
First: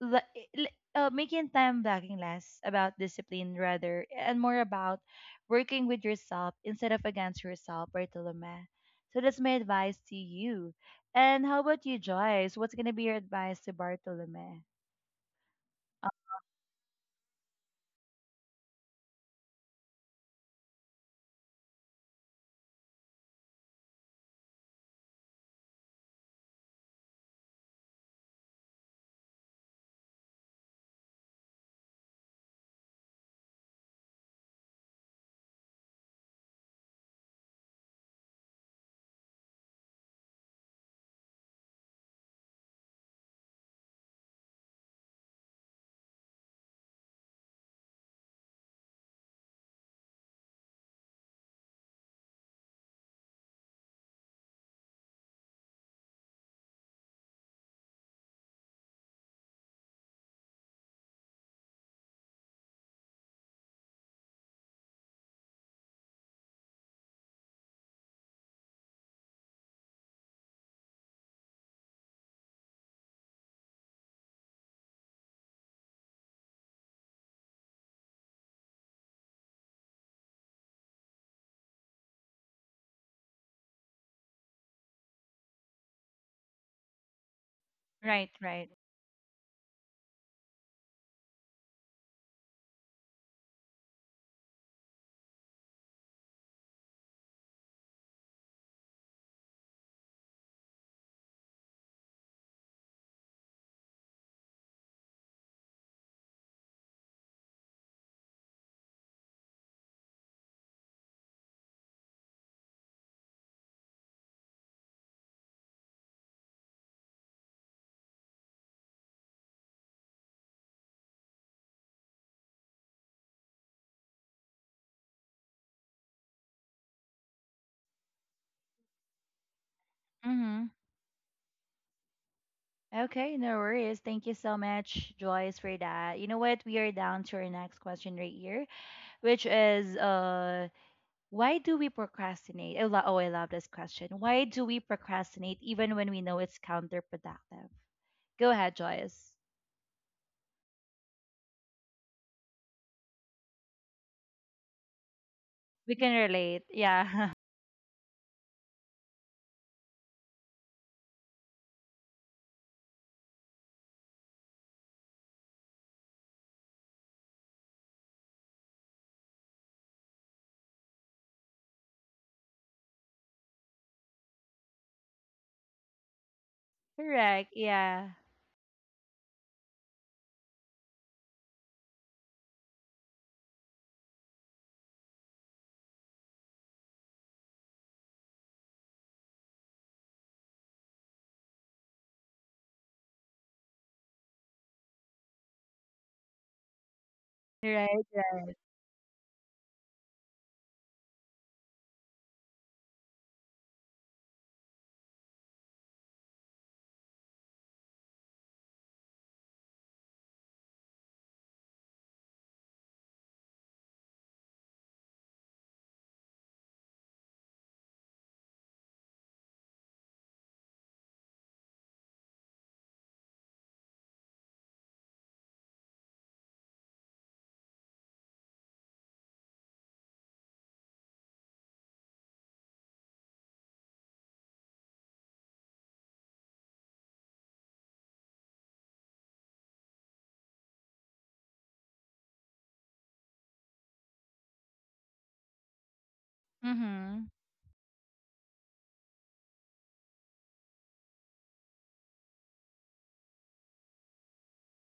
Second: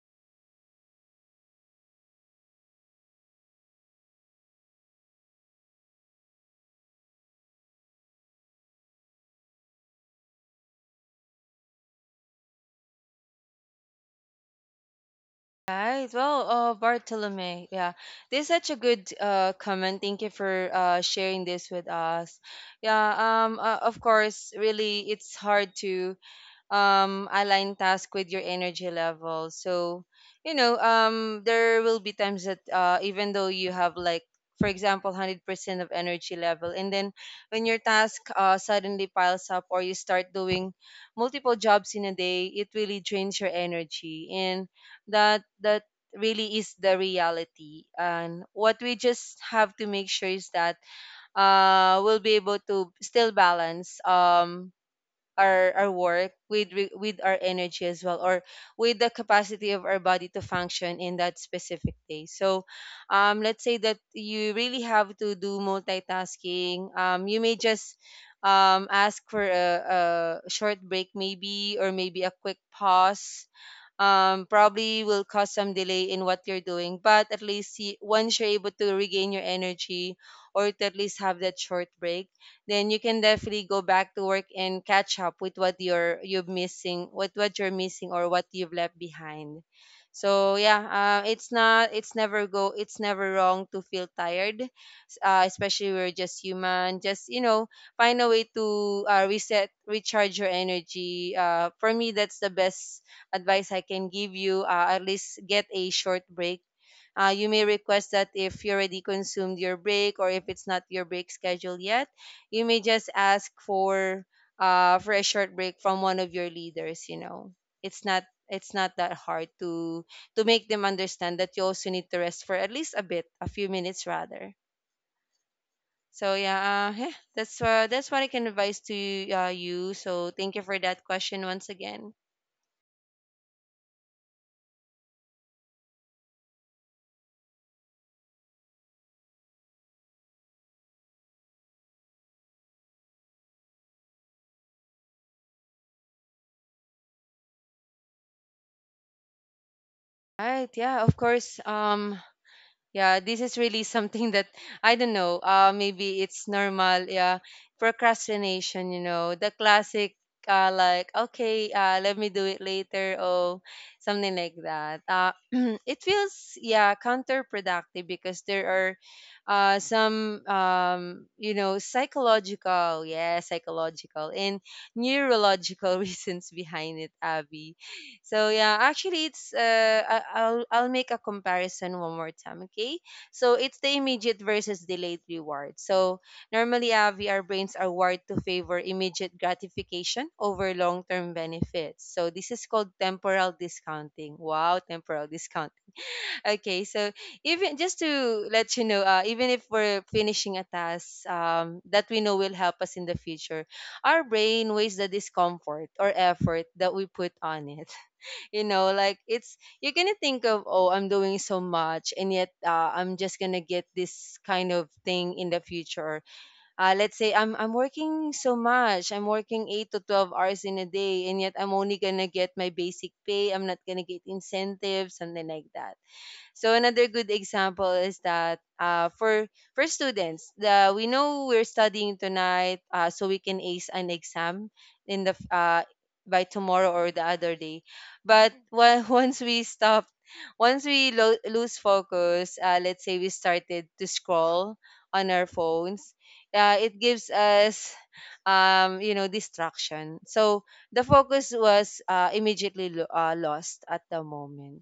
Speaker 1: li- li- making time blocking less about discipline rather and more about working with yourself instead of against yourself, Bartolome. So that's my advice to you. And how about you, Joyce? What's gonna be your advice to Bartolome? Uh,
Speaker 2: Right. Well, Bartolome, yeah, this is such a good comment. Thank you for sharing this with us. Yeah. Of course, really, it's hard to align task with your energy level. So you know, um, there will be times that even though you have like, for example, 100% of energy level, and then when your task suddenly piles up, or you start doing multiple jobs in a day, it really drains your energy. And that really is the reality. And what we just have to make sure is that we'll be able to still balance, um, our work with re- with our energy as well, or with the capacity of our body to function in that specific day. So let's say that you really have to do multitasking, um, you may just ask for a short break, maybe, or maybe a quick pause, probably will cause some delay in what you're doing. But at least see, once you're able to regain your energy, or to at least have that short break, then you can definitely go back to work and catch up with what you're missing, what you're missing,
Speaker 1: right,
Speaker 2: or what
Speaker 1: right.
Speaker 2: you've left behind. So yeah, it's not, it's never go, it's never wrong to feel tired, especially we're just human. Just you know, find a way to reset, recharge your energy. For me, that's the best advice I can give you, at least get a short break. You may request that if you already consumed your break, or if it's not your break schedule yet, you may just ask for a short break from one of your leaders. You know, it's not that hard to make them understand that you also need to rest for at least a bit, a few minutes rather. So yeah, yeah, that's what I can advise to you. So thank you
Speaker 1: Mm-hmm.
Speaker 2: for that question once again.
Speaker 1: Okay, no worries. Thank you so much, Joyce, for that. You know what? We are down to our next question right here, which is why do we procrastinate? Oh, I love this question. Why do we procrastinate even when we know it's counterproductive? Go ahead, Joyce.
Speaker 2: All right, yeah, of course. Yeah, this is really something that I don't know.
Speaker 1: We can
Speaker 2: Maybe it's
Speaker 1: relate.
Speaker 2: normal.
Speaker 1: Yeah.
Speaker 2: Yeah, procrastination. You know, the classic. Like okay, let me do it later, or something like that. It feels, yeah, counterproductive because there are some you know, psychological, yeah, psychological and neurological reasons behind it,
Speaker 1: Correct.
Speaker 2: Abby.
Speaker 1: Yeah.
Speaker 2: So yeah, actually it's I'll make a comparison one more time, okay? So it's the immediate versus delayed reward. So normally, Avi, our brains are wired to favor immediate gratification over long-term benefits. So this is called temporal discounting. Wow, temporal discount. Okay, so even
Speaker 1: Right.
Speaker 2: just
Speaker 1: Right.
Speaker 2: to let you know, even if we're finishing a task, that we know will help us in the future, our brain weighs the discomfort or effort that we put on it. You know, like it's, you're gonna think of, oh, I'm doing so much, and yet, I'm just gonna get this kind of thing in the future. Let's say I'm working so much, I'm working 8 to 12 hours in a day, and yet I'm only gonna get my basic pay, I'm not gonna get incentives, something like that. So another good example is that, for students, the we know we're studying tonight, so we can ace an exam in the by tomorrow or the other day. But once we stop, once we lose focus, let's say we started to scroll on our phones, it
Speaker 1: Mm-hmm.
Speaker 2: gives us you know, distraction. So the focus was immediately lost at the moment.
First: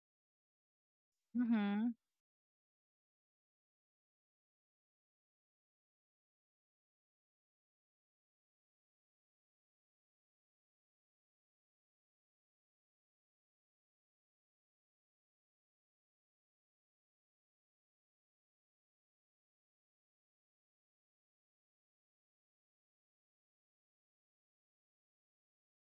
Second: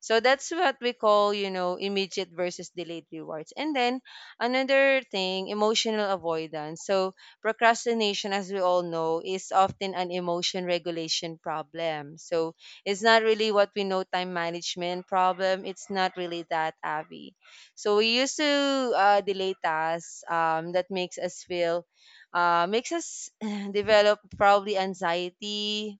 Speaker 2: So that's what we call, you know,
Speaker 1: Mm-hmm.
Speaker 2: immediate versus delayed rewards. And then another thing, emotional avoidance. So procrastination, as we all know, is often an emotion regulation problem. So it's not really what we know, time management problem. It's not really that, Abby. So we used to delay tasks, that makes us feel, makes us develop probably anxiety,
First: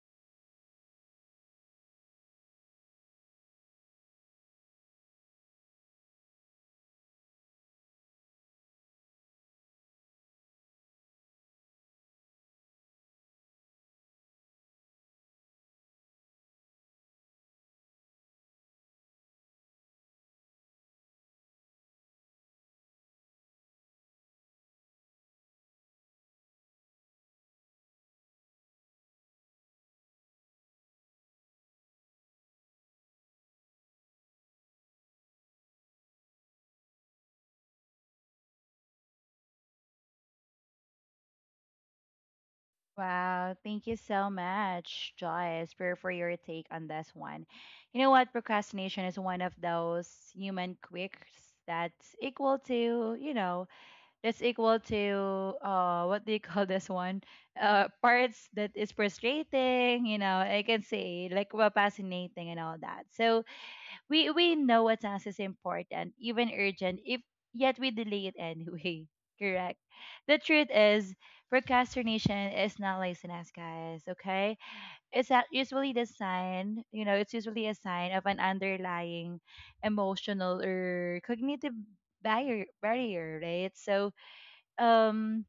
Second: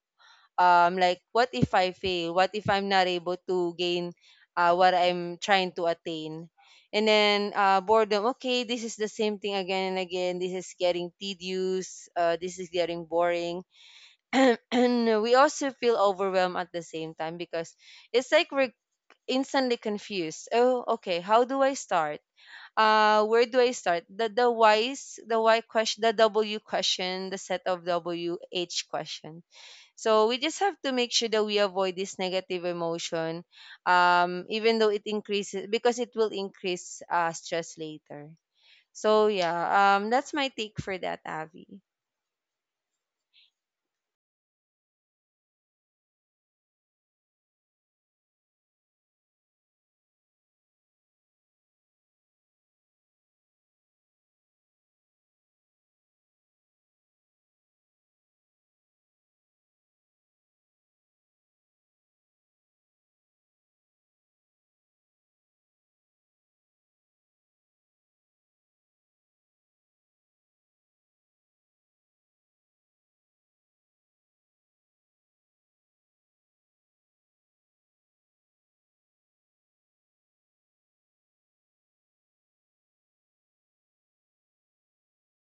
Speaker 2: um, like what if I fail, what if I'm not able to gain what I'm trying to attain. And then boredom, okay, this is the same thing again and again, this is getting tedious, this is getting boring. And we also feel overwhelmed at the same time, because it's like we're instantly confused, oh okay, how do I start, where do I start, the why's, the why question, the w question, the set of w h question. So we just have to make sure that we avoid this negative emotion, even though it increases, because it will increase stress later. So yeah, that's my take for that, Avi.
Speaker 1: Wow. Thank you so much, Joyce, for, your take on this one. You know what? Procrastination is one of those human quirks that's equal to, you know, that's equal to what do you call this one, parts that is frustrating, you know, I can say like, well, fascinating and all that. So we know a task is important, even urgent, if yet we delay it anyway, correct. The truth is procrastination is not laziness, guys, okay? Usually the sign, you know, it's usually a sign of an underlying emotional or cognitive barrier, right? So um,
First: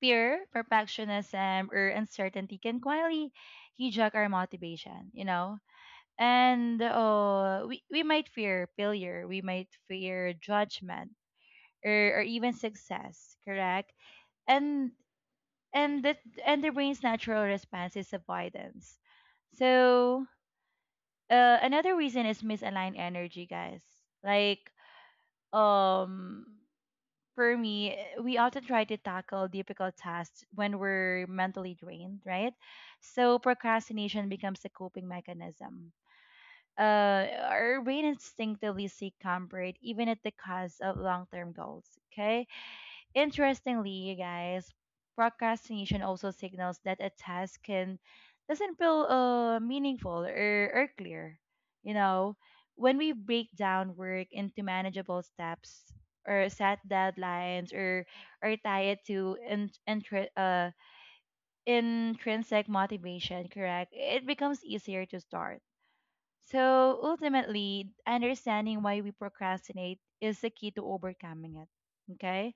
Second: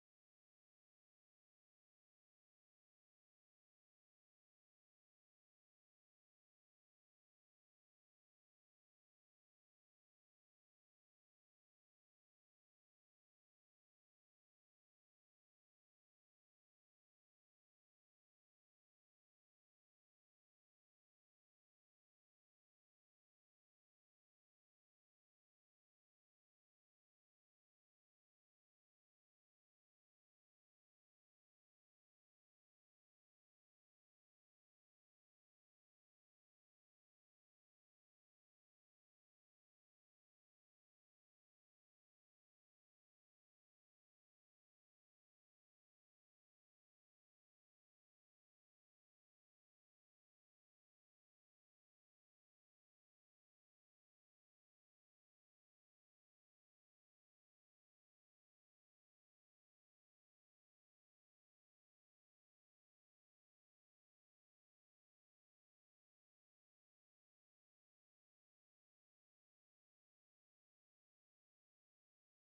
Speaker 1: fear, perfectionism, or uncertainty can quietly hijack our motivation, you know? And we, might fear failure, we might fear judgment, or, even success, correct? And and that and the brain's natural response is avoidance. So another reason is misaligned energy, guys. Like um for me, we often try to tackle difficult tasks when we're mentally drained, right? So procrastination becomes a coping mechanism. Uh, our brain instinctively seek comfort even at the cost of long-term goals. Okay, interestingly, you guys, procrastination also signals that a task can doesn't feel meaningful or, clear. You know, when we break down work into manageable steps or set deadlines or tie it to intrinsic motivation, correct? It becomes easier to start. So ultimately, understanding why we procrastinate is the key to overcoming it. Okay?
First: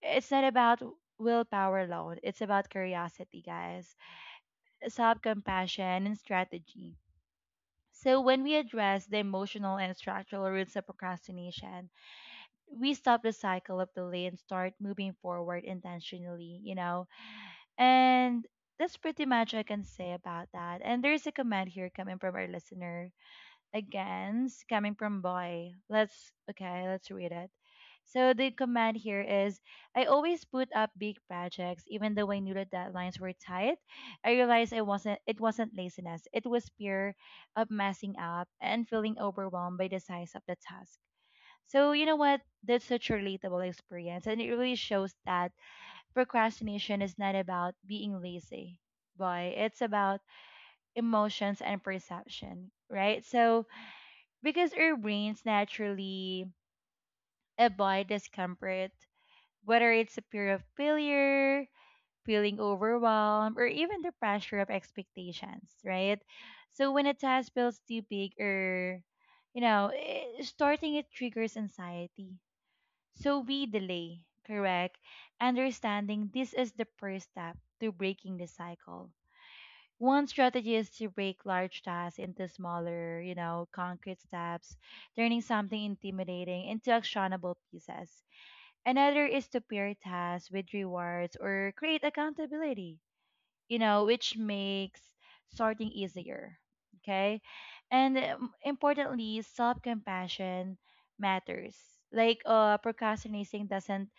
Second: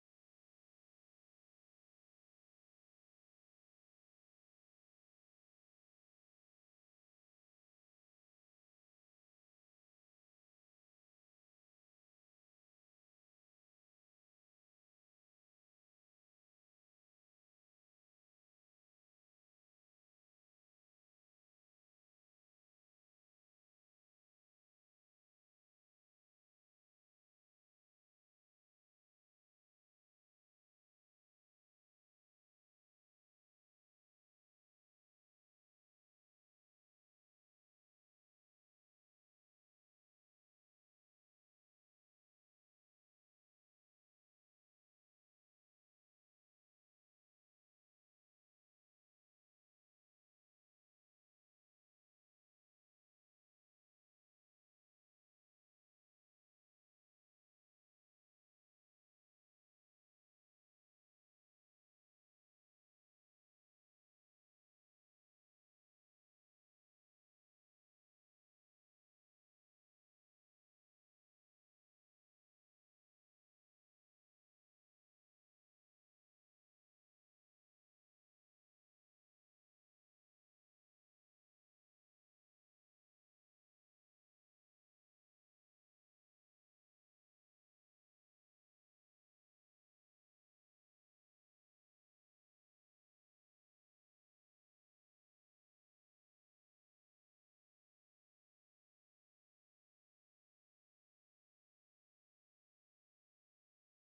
Speaker 1: It's not about willpower alone, it's about curiosity, guys, self compassion, and strategy. So, when we address the emotional and structural roots of procrastination, we stop the cycle of delay and start moving forward intentionally, you know? And that's pretty much I can say about that. And there's a comment here coming from our listener against coming from boy. Let's okay, let's read it. So the comment here is I always put up big projects even though I knew the deadlines were tight. I realized I wasn't it wasn't laziness. It was fear of messing up and feeling overwhelmed by the size of the task. So you know what? That's such a relatable experience and it really shows that procrastination is not about being lazy. Boy, it's about emotions and perception, right? So because our brains naturally avoid discomfort, whether it's a fear of failure, feeling overwhelmed, or even the pressure of expectations, right? So when a task feels too big or, starting it triggers anxiety. So we delay, correct? Understanding this is the first step to breaking the cycle. One strategy is to break large tasks into smaller, concrete steps, turning something intimidating into actionable pieces. Another is to pair tasks with rewards or create accountability, you know, which makes sorting easier. Okay. And importantly, self compassion matters. Procrastinating doesn't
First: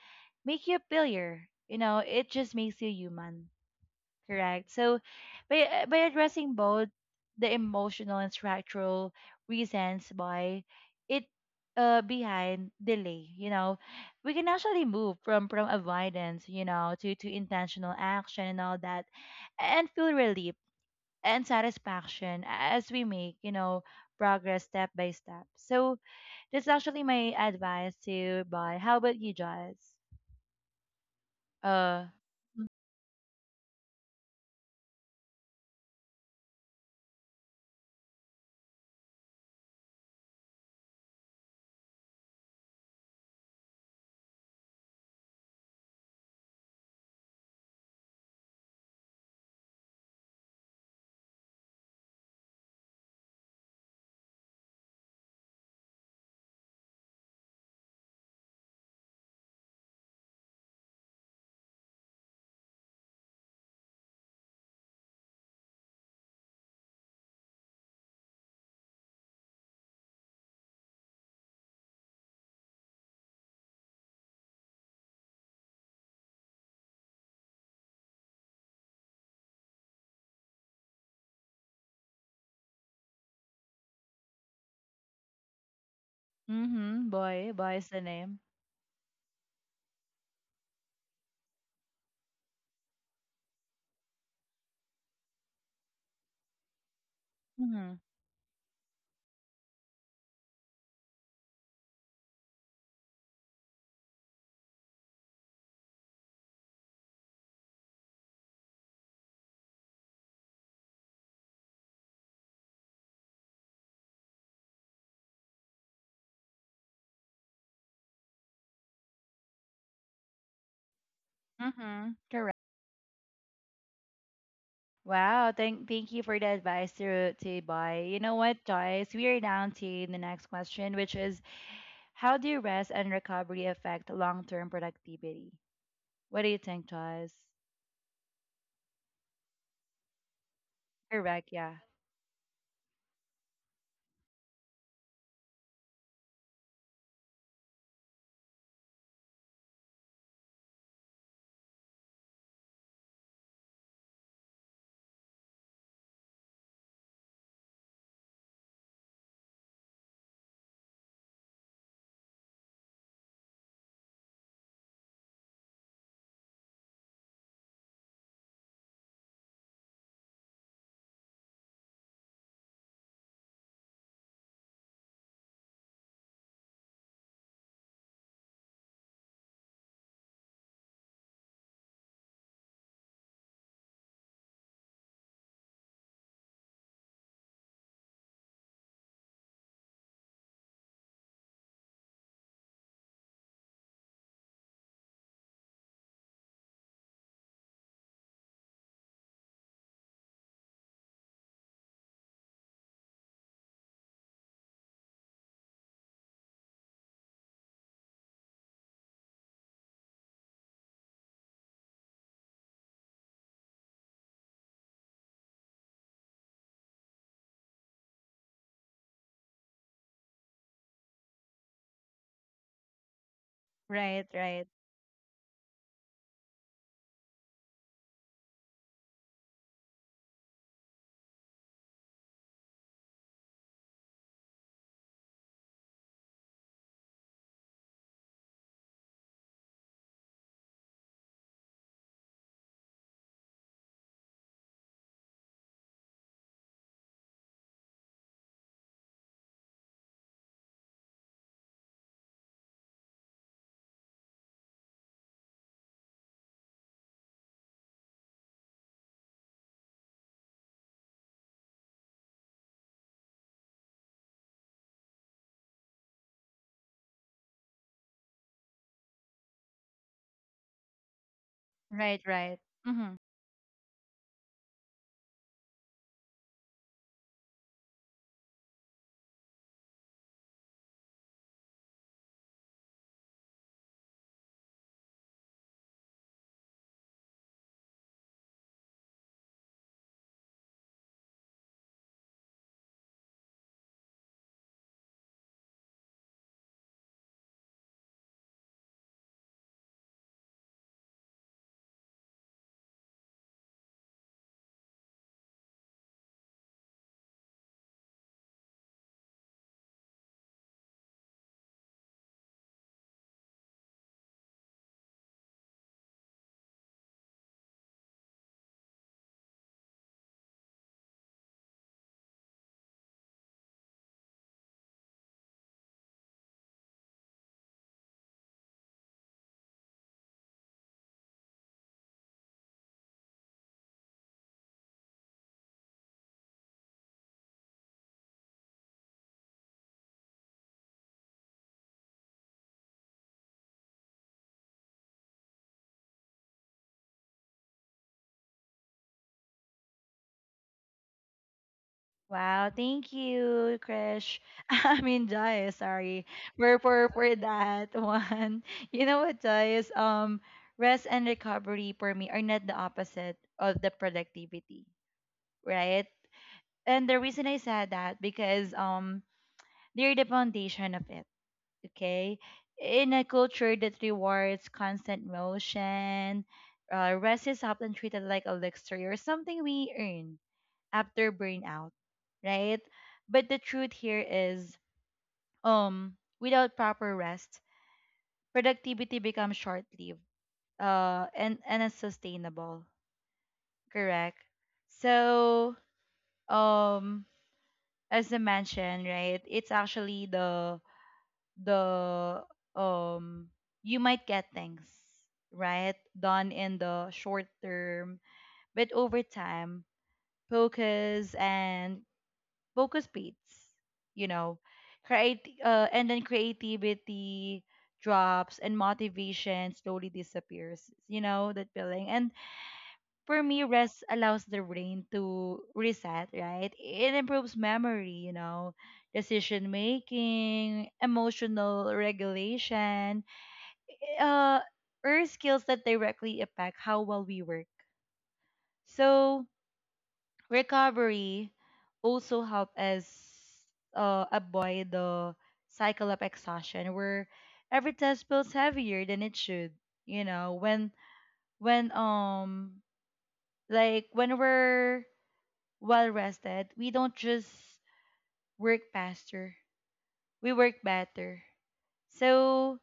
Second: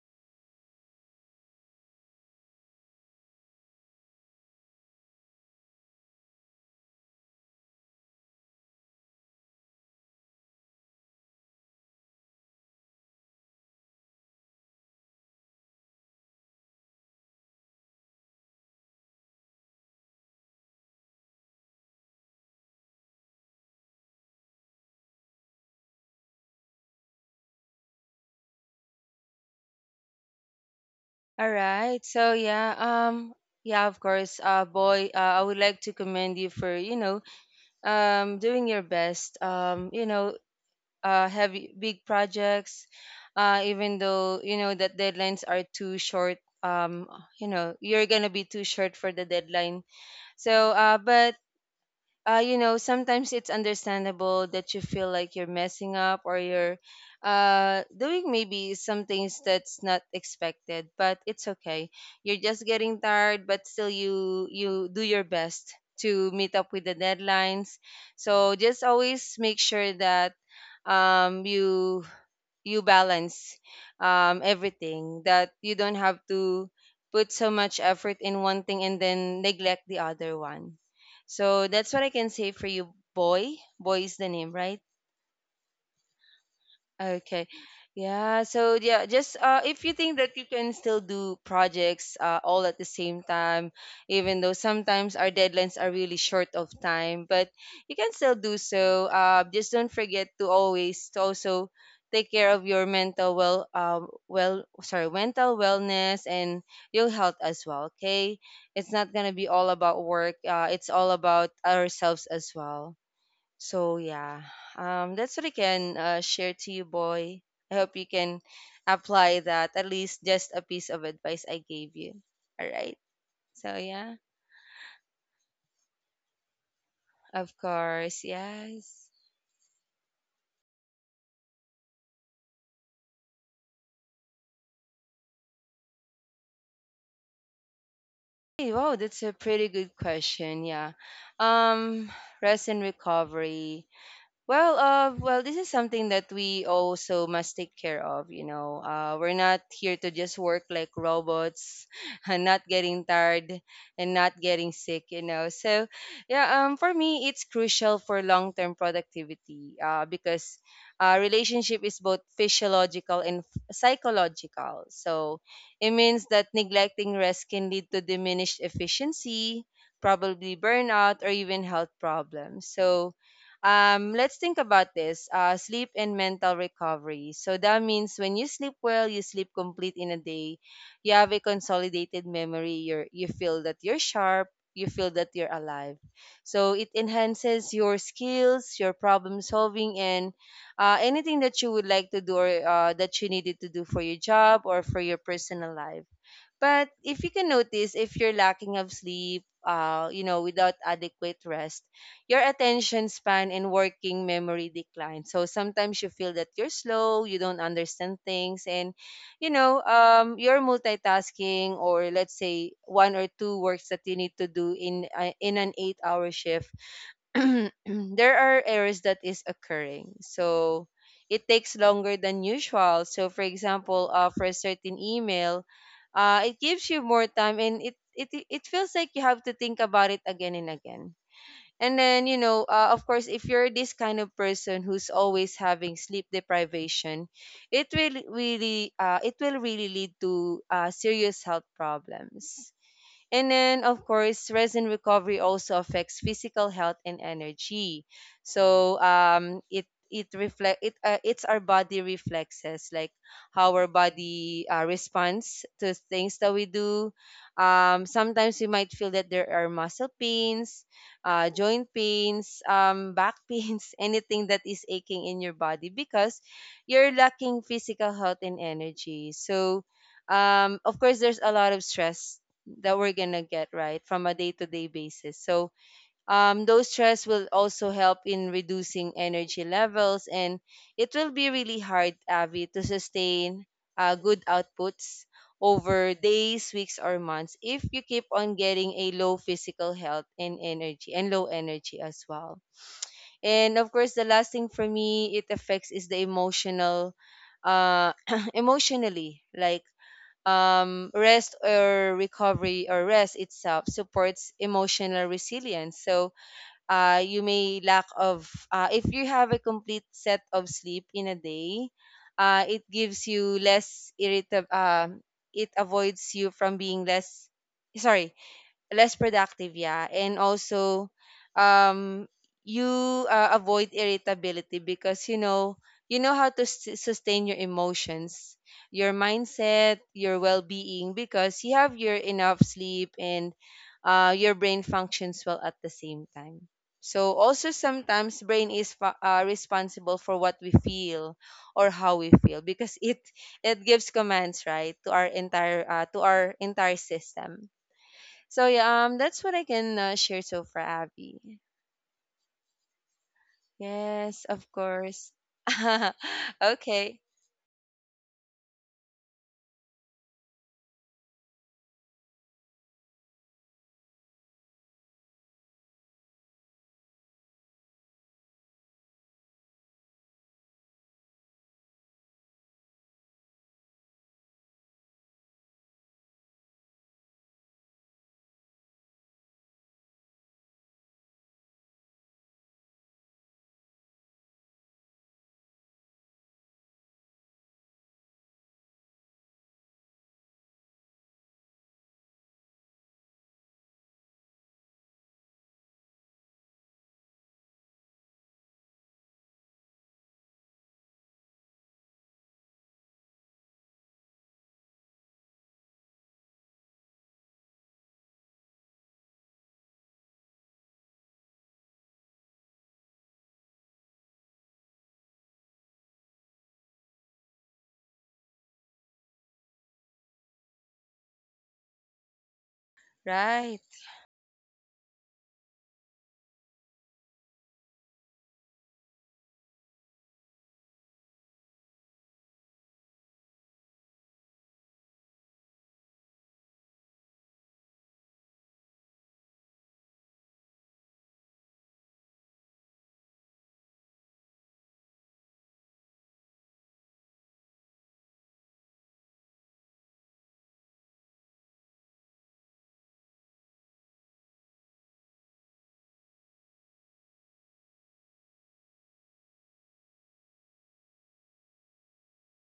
Speaker 1: make you a failure, you know, it just makes you human. Correct. So by addressing both the emotional and structural reasons why it behind delay, you know, we can actually move from avoidance, you know, to intentional action and all that, and feel relief and satisfaction as we make, you know, progress step by step. So that's actually my advice to you, Boy. How about you, Joyce?
Speaker 2: All right.
Speaker 1: Uh
Speaker 2: So yeah, yeah, of course, boy, I would like to commend you for, you know, doing your best. You know, heavy big projects, even though you know that deadlines are too short. You're gonna be too short for the deadline. So, but sometimes it's understandable that you feel like you're messing up or you're doing maybe some things that's not expected. But it's okay. You're just getting tired, but still you do your best to meet up with the deadlines. So just always make sure that um, you you balance everything, that you don't have to put so much effort in one thing and then neglect the other one. So that's what I can say for you, boy. Boy is the name, right?
Speaker 1: mm-hmm, Boy.
Speaker 2: Okay.
Speaker 1: Boy is the name.
Speaker 2: Yeah. So yeah, just if you think that you can still do projects all at the same time, even though sometimes our deadlines are really short of time, but you can still do so. Just don't forget to always to also take care of your mental well, sorry, mental wellness and your health as well. Okay, it's not gonna be all about work. It's all about ourselves as well. So yeah, that's what I can share to you, boy. I hope you can apply that, at least just a piece of advice I gave
Speaker 1: Mm-hmm.
Speaker 2: you.
Speaker 1: Correct.
Speaker 2: All right. So yeah,
Speaker 1: Wow. Thank you for the advice
Speaker 2: of
Speaker 1: to buy. You
Speaker 2: course,
Speaker 1: know what,
Speaker 2: yes.
Speaker 1: Joyce? We are down to the next question, which is how do rest and recovery affect long term productivity? What do you think, Joyce?
Speaker 2: Hey, wow, that's a pretty good question. Yeah.
Speaker 1: Correct, yeah.
Speaker 2: Um, rest and recovery. Well, this is something that we also must take care of. You know, we're not here to just work like robots, and not getting tired and not getting sick. You know, so yeah, for me, it's crucial for long-term productivity. Because relationship is both physiological and psychological. So it means that neglecting rest can lead to diminished efficiency, probably burnout, or even health problems. So let's think about this sleep and mental recovery. So that means when you sleep well, you sleep complete in a day, you have a consolidated memory, you feel that you're sharp, you feel that you're alive. So it enhances your skills, your problem solving, and anything that you would like to do or that you needed to do for your job or for your personal life. But if you can notice, if you're lacking of sleep, you know, without adequate rest, your attention span and working memory decline. So sometimes you feel that you're slow, you don't understand things, and you know, you're multitasking, or let's say one or two works that you need to do in an 8-hour shift, there are errors that is occurring. So it takes longer than usual. So for example,
Speaker 1: Right,
Speaker 2: for a
Speaker 1: right.
Speaker 2: certain email, it gives you more time and it feels like you have to think about it again and again. And then you know, of course, if you're this kind of person who's always having sleep deprivation, it will really lead to serious health problems. And then, of course, resin recovery also affects physical health and energy. So it it reflect it it's our body reflexes, like how our body responds to things that we do. Sometimes we might feel that there are muscle pains, joint pains, back pains, anything that is aching in your body because you're lacking physical health and energy. So of course, there's a lot of
Speaker 1: Right,
Speaker 2: stress
Speaker 1: right.
Speaker 2: that
Speaker 1: Mm-hmm.
Speaker 2: we're gonna get right from a day-to-day basis. So those stress will also help in reducing energy levels, and it will be really hard, Avi, to sustain good outputs over days, weeks or months, if you keep on getting a low physical health and energy and low energy as well. And of course the last thing for me it affects is the emotional, uh emotionally, like rest or recovery or rest itself supports emotional resilience. So you may lack of if you have a complete set of sleep in a day, it gives you less irritable. It avoids you from being less, sorry, less productive, yeah. And also um you avoid irritability, because you know how to sustain your emotions, your mindset, your well-being, because you have your enough sleep and your brain functions well at the same time. So also sometimes brain is responsible for what we feel or how we feel, because it gives commands, right, to our entire system. So yeah, that's what I can share so far, Abby.
Speaker 1: Wow, thank you, Krish.
Speaker 2: Yes, of
Speaker 1: I mean
Speaker 2: course.
Speaker 1: Joyce, sorry. For for
Speaker 2: Okay,
Speaker 1: for that one. You know what, Joyce? Rest and recovery for me are not the opposite of the productivity, right? And the reason I said that because they're the foundation of it, okay? In a culture that rewards constant motion, rest is often treated like a luxury or something we earn after burnout, right? But the truth here is, um, without proper rest, productivity becomes short-lived, and unsustainable. Correct. So, um, as I mentioned, right, it's actually the um you might get things right done in the short term, but over time, focus and focus beats, you know, create and then creativity drops and motivation slowly disappears. You know that feeling, and for me,
Speaker 2: right,
Speaker 1: rest allows the brain to reset, right? It improves memory, you know, decision making, emotional regulation, uh, or skills that directly affect how well we work. So, recovery also help us avoid the cycle of exhaustion where every test feels heavier than it should, you know, when, when, um, like when we're well rested, we don't just work faster, we work better. So,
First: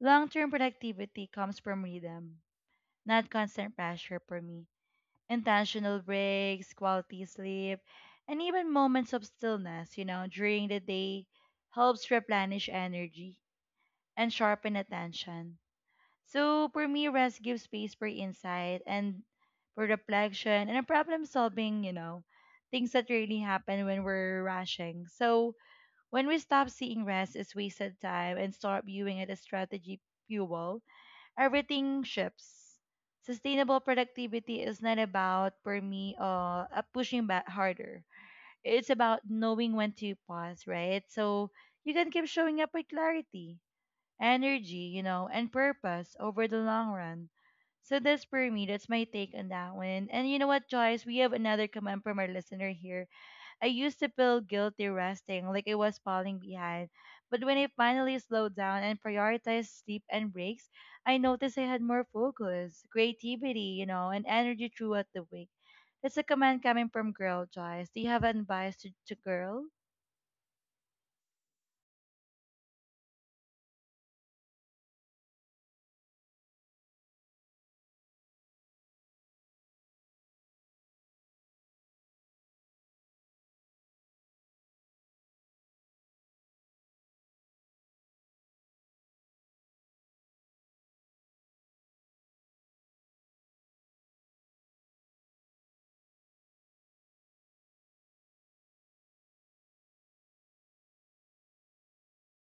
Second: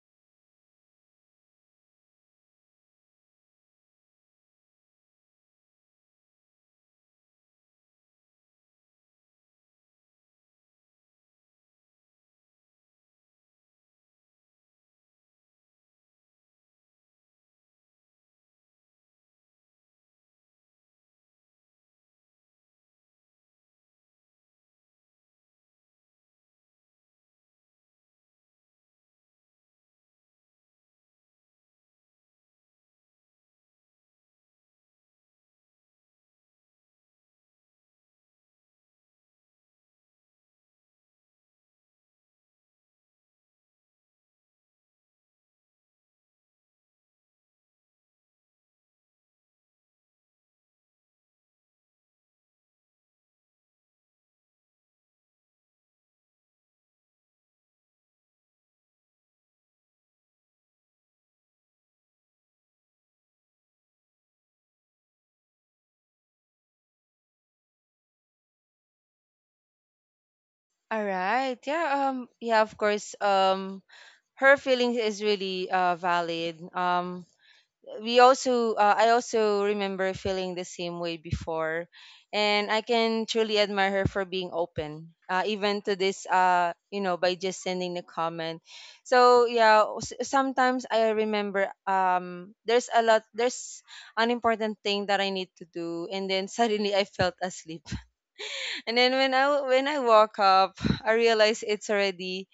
Speaker 1: long term productivity comes from rhythm, not constant pressure for me. Intentional breaks, quality sleep, and even moments of stillness, you know, during the day helps replenish energy and sharpen attention. So for me, rest gives space for insight and for reflection and a problem solving, you know, things that really happen when we're rushing. So when we stop seeing rest as wasted time and start viewing it as strategy fuel, everything shifts. Sustainable productivity is not about, for me, pushing back harder. It's about knowing when to pause, right? So you can keep showing up with clarity energy, you know, and purpose over the long run. So that's for me. That's my take on that one. And you know what, Joyce? We have another comment from our listener here. I used to feel guilty resting, like I was falling behind. But when I finally slowed down and prioritized sleep and breaks, I noticed I had more focus, creativity, you know, and energy throughout the week. That's a comment coming from Girl Joyce. Do you have advice to Girl?
Speaker 2: all right, yeah, yeah, of course. Her feelings is really valid. We also I also remember feeling the same way before, and I can truly admire her for being open, even to this you know, by just sending the comment. So yeah, sometimes I remember there's a lot there's an important thing that I need to do, and then suddenly I felt asleep, and then when I woke up, I realized it's already.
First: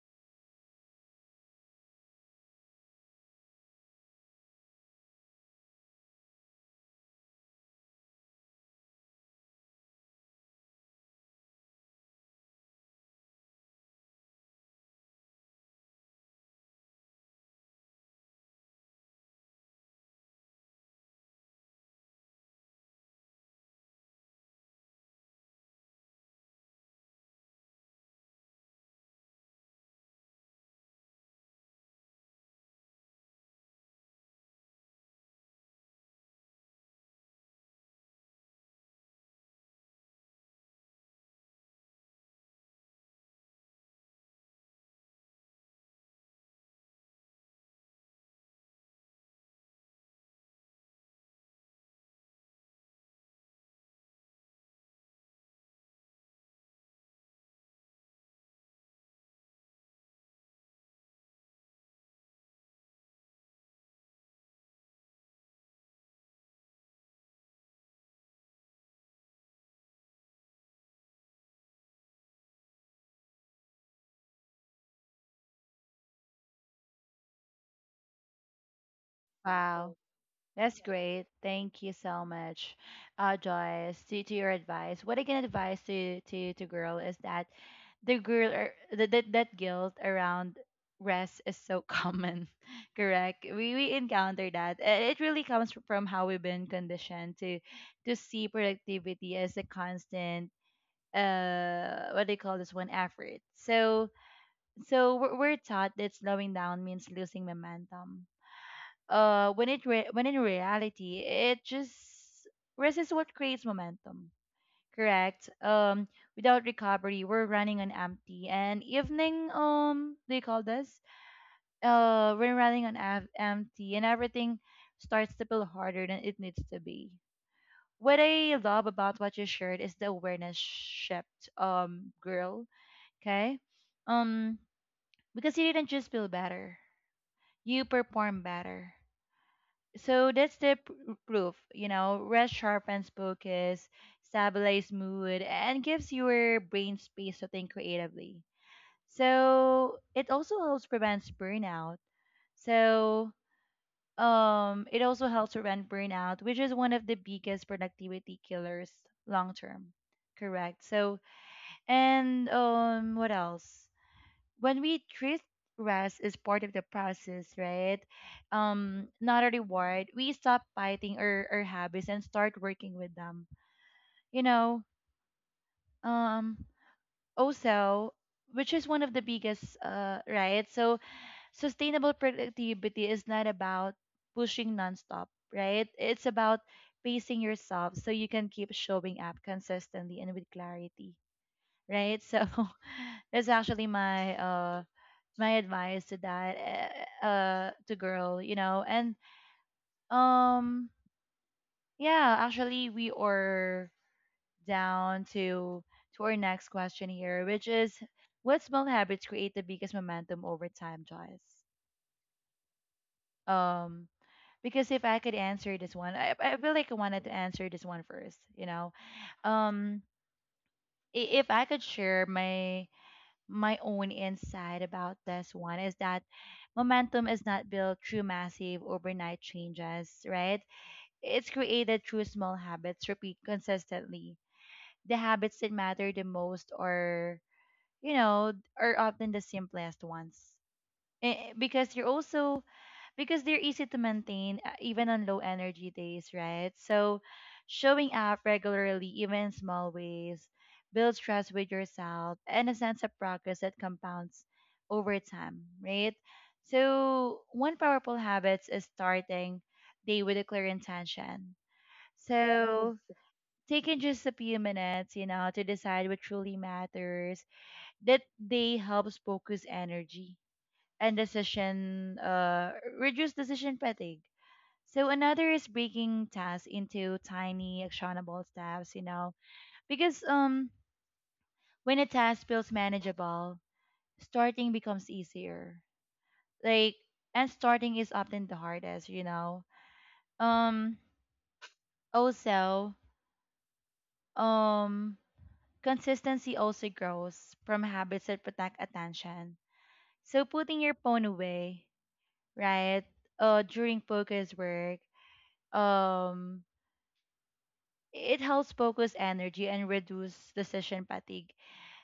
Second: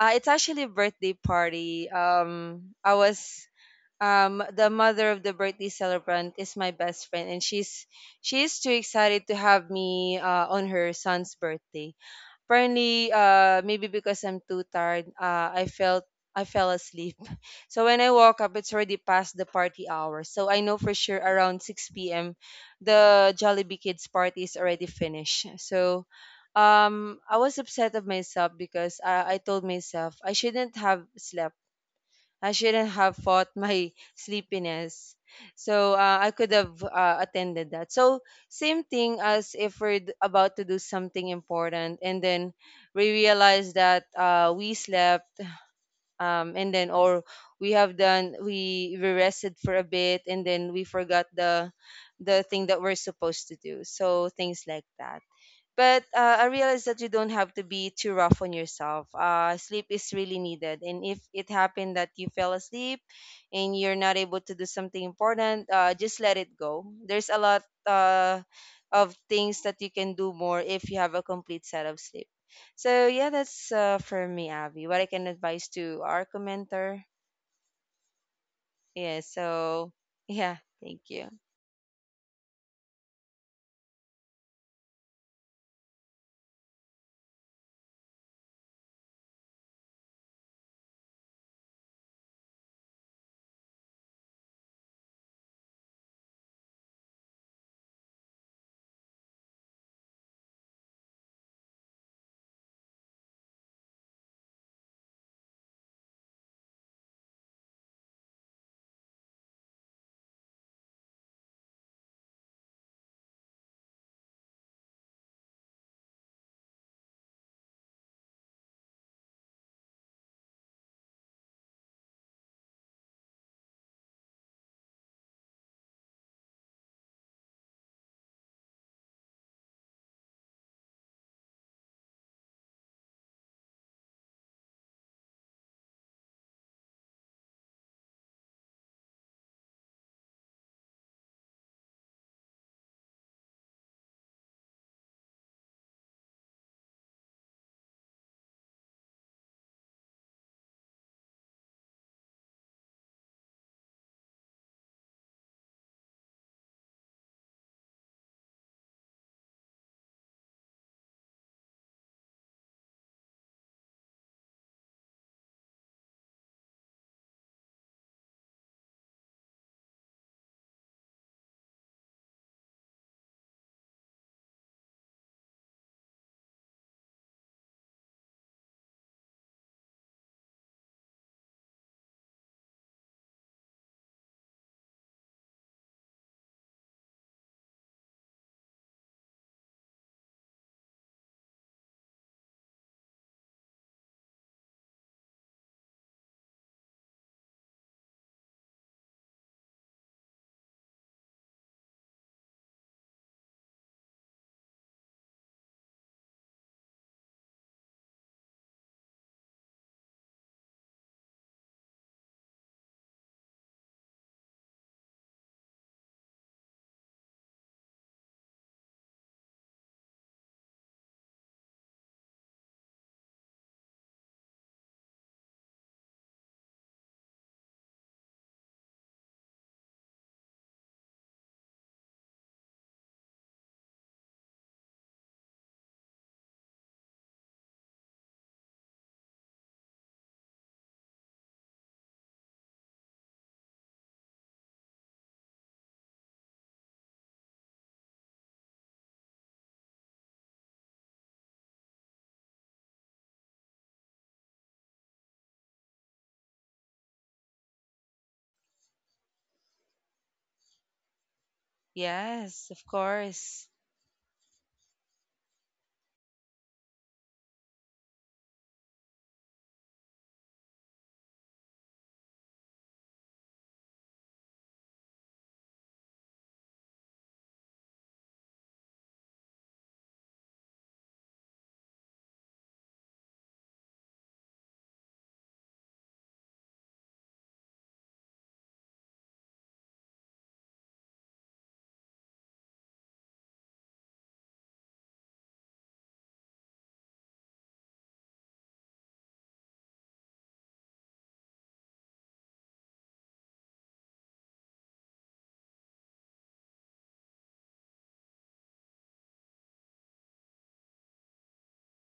Speaker 2: It's actually a birthday party. I was The mother of the birthday celebrant is my best friend, and she's too excited to have me on her son's birthday. Apparently, uh, maybe because I'm too tired, I fell asleep. So when I woke up it's already past the party hour, so I know for sure around 6 p.m. the Jollibee kids party is already finished. So I was upset of myself, because I told myself I shouldn't have slept, I shouldn't have fought my sleepiness. So I could have attended that. So same thing as if we're about to do something important, and then we realize that we slept, and then or we have done, we rested for a bit, and then we forgot the thing that we're supposed to do. So, things like that. But I realized that you don't have to be too rough on yourself. Sleep is really needed. And if it happened that you fell asleep and you're not able to do something important, just let it go. There's a lot of things that you can do more if you have a complete set of sleep. So, yeah, that's for me, Abby. What I can advise to our commenter. Yeah, so,
Speaker 1: Wow.
Speaker 2: yeah,
Speaker 1: That's
Speaker 2: thank
Speaker 1: great.
Speaker 2: you.
Speaker 1: Thank you so much, Joyce. To your advice, what I can advise to to girl is that the girl or the, that that guilt around rest is so common, correct? We encounter that. It really comes from how we've been conditioned to see productivity as a constant what do you call this one effort. So we're taught that slowing down means losing momentum. When in reality it just resists what creates momentum, correct. Without recovery we're running on empty, and evening they call this we're running on empty, and everything starts to feel harder than it needs to be. What I love about what you shared is the awareness shift. Girl, okay. um because you didn't just feel better, you perform better. So that's the proof. You know, rest sharpens focus, stabilizes mood, and gives your brain space to think creatively. So it also helps prevents burnout. So it also helps prevent burnout, which is one of the biggest productivity killers long term, correct? So and what else? When we treat rest as part of the process, right? Not a reward, we stop fighting our habits and start working with them. You know, um, also, which is one of the biggest, right? So, sustainable productivity is not about pushing nonstop, right? It's about pacing yourself so you can keep showing up consistently and with clarity, right? So that's actually my my advice to that to girl, you know. And um yeah, actually we are down to our next question here, which is what small habits create the biggest momentum over time, Joyce? Um because if I could answer this one, I feel like I wanted to answer this one first, you know. Um if I could share my own insight about this one is that momentum is not built through massive overnight changes, right? It's created through small habits repeat consistently. The habits that matter the most are, you know, are often the simplest ones. Because you're also because they're easy to maintain even on low energy days, right? So showing up regularly, even in small ways, builds trust with yourself and a sense of progress that compounds over time, right? So one powerful habits is starting day with a clear intention. Yes.
Speaker 2: Yes, of
Speaker 1: So
Speaker 2: course.
Speaker 1: taking just a few minutes, you know, to decide what truly matters that day helps focus energy and decision reduce decision fatigue. So another is breaking tasks into tiny actionable steps, you know, because when a task feels manageable, starting becomes easier. Like and starting is often the hardest, you know. Um Also, um consistency also grows from habits that protect attention. So putting your phone away, right? During focus work, um it helps focus energy and reduce decision fatigue.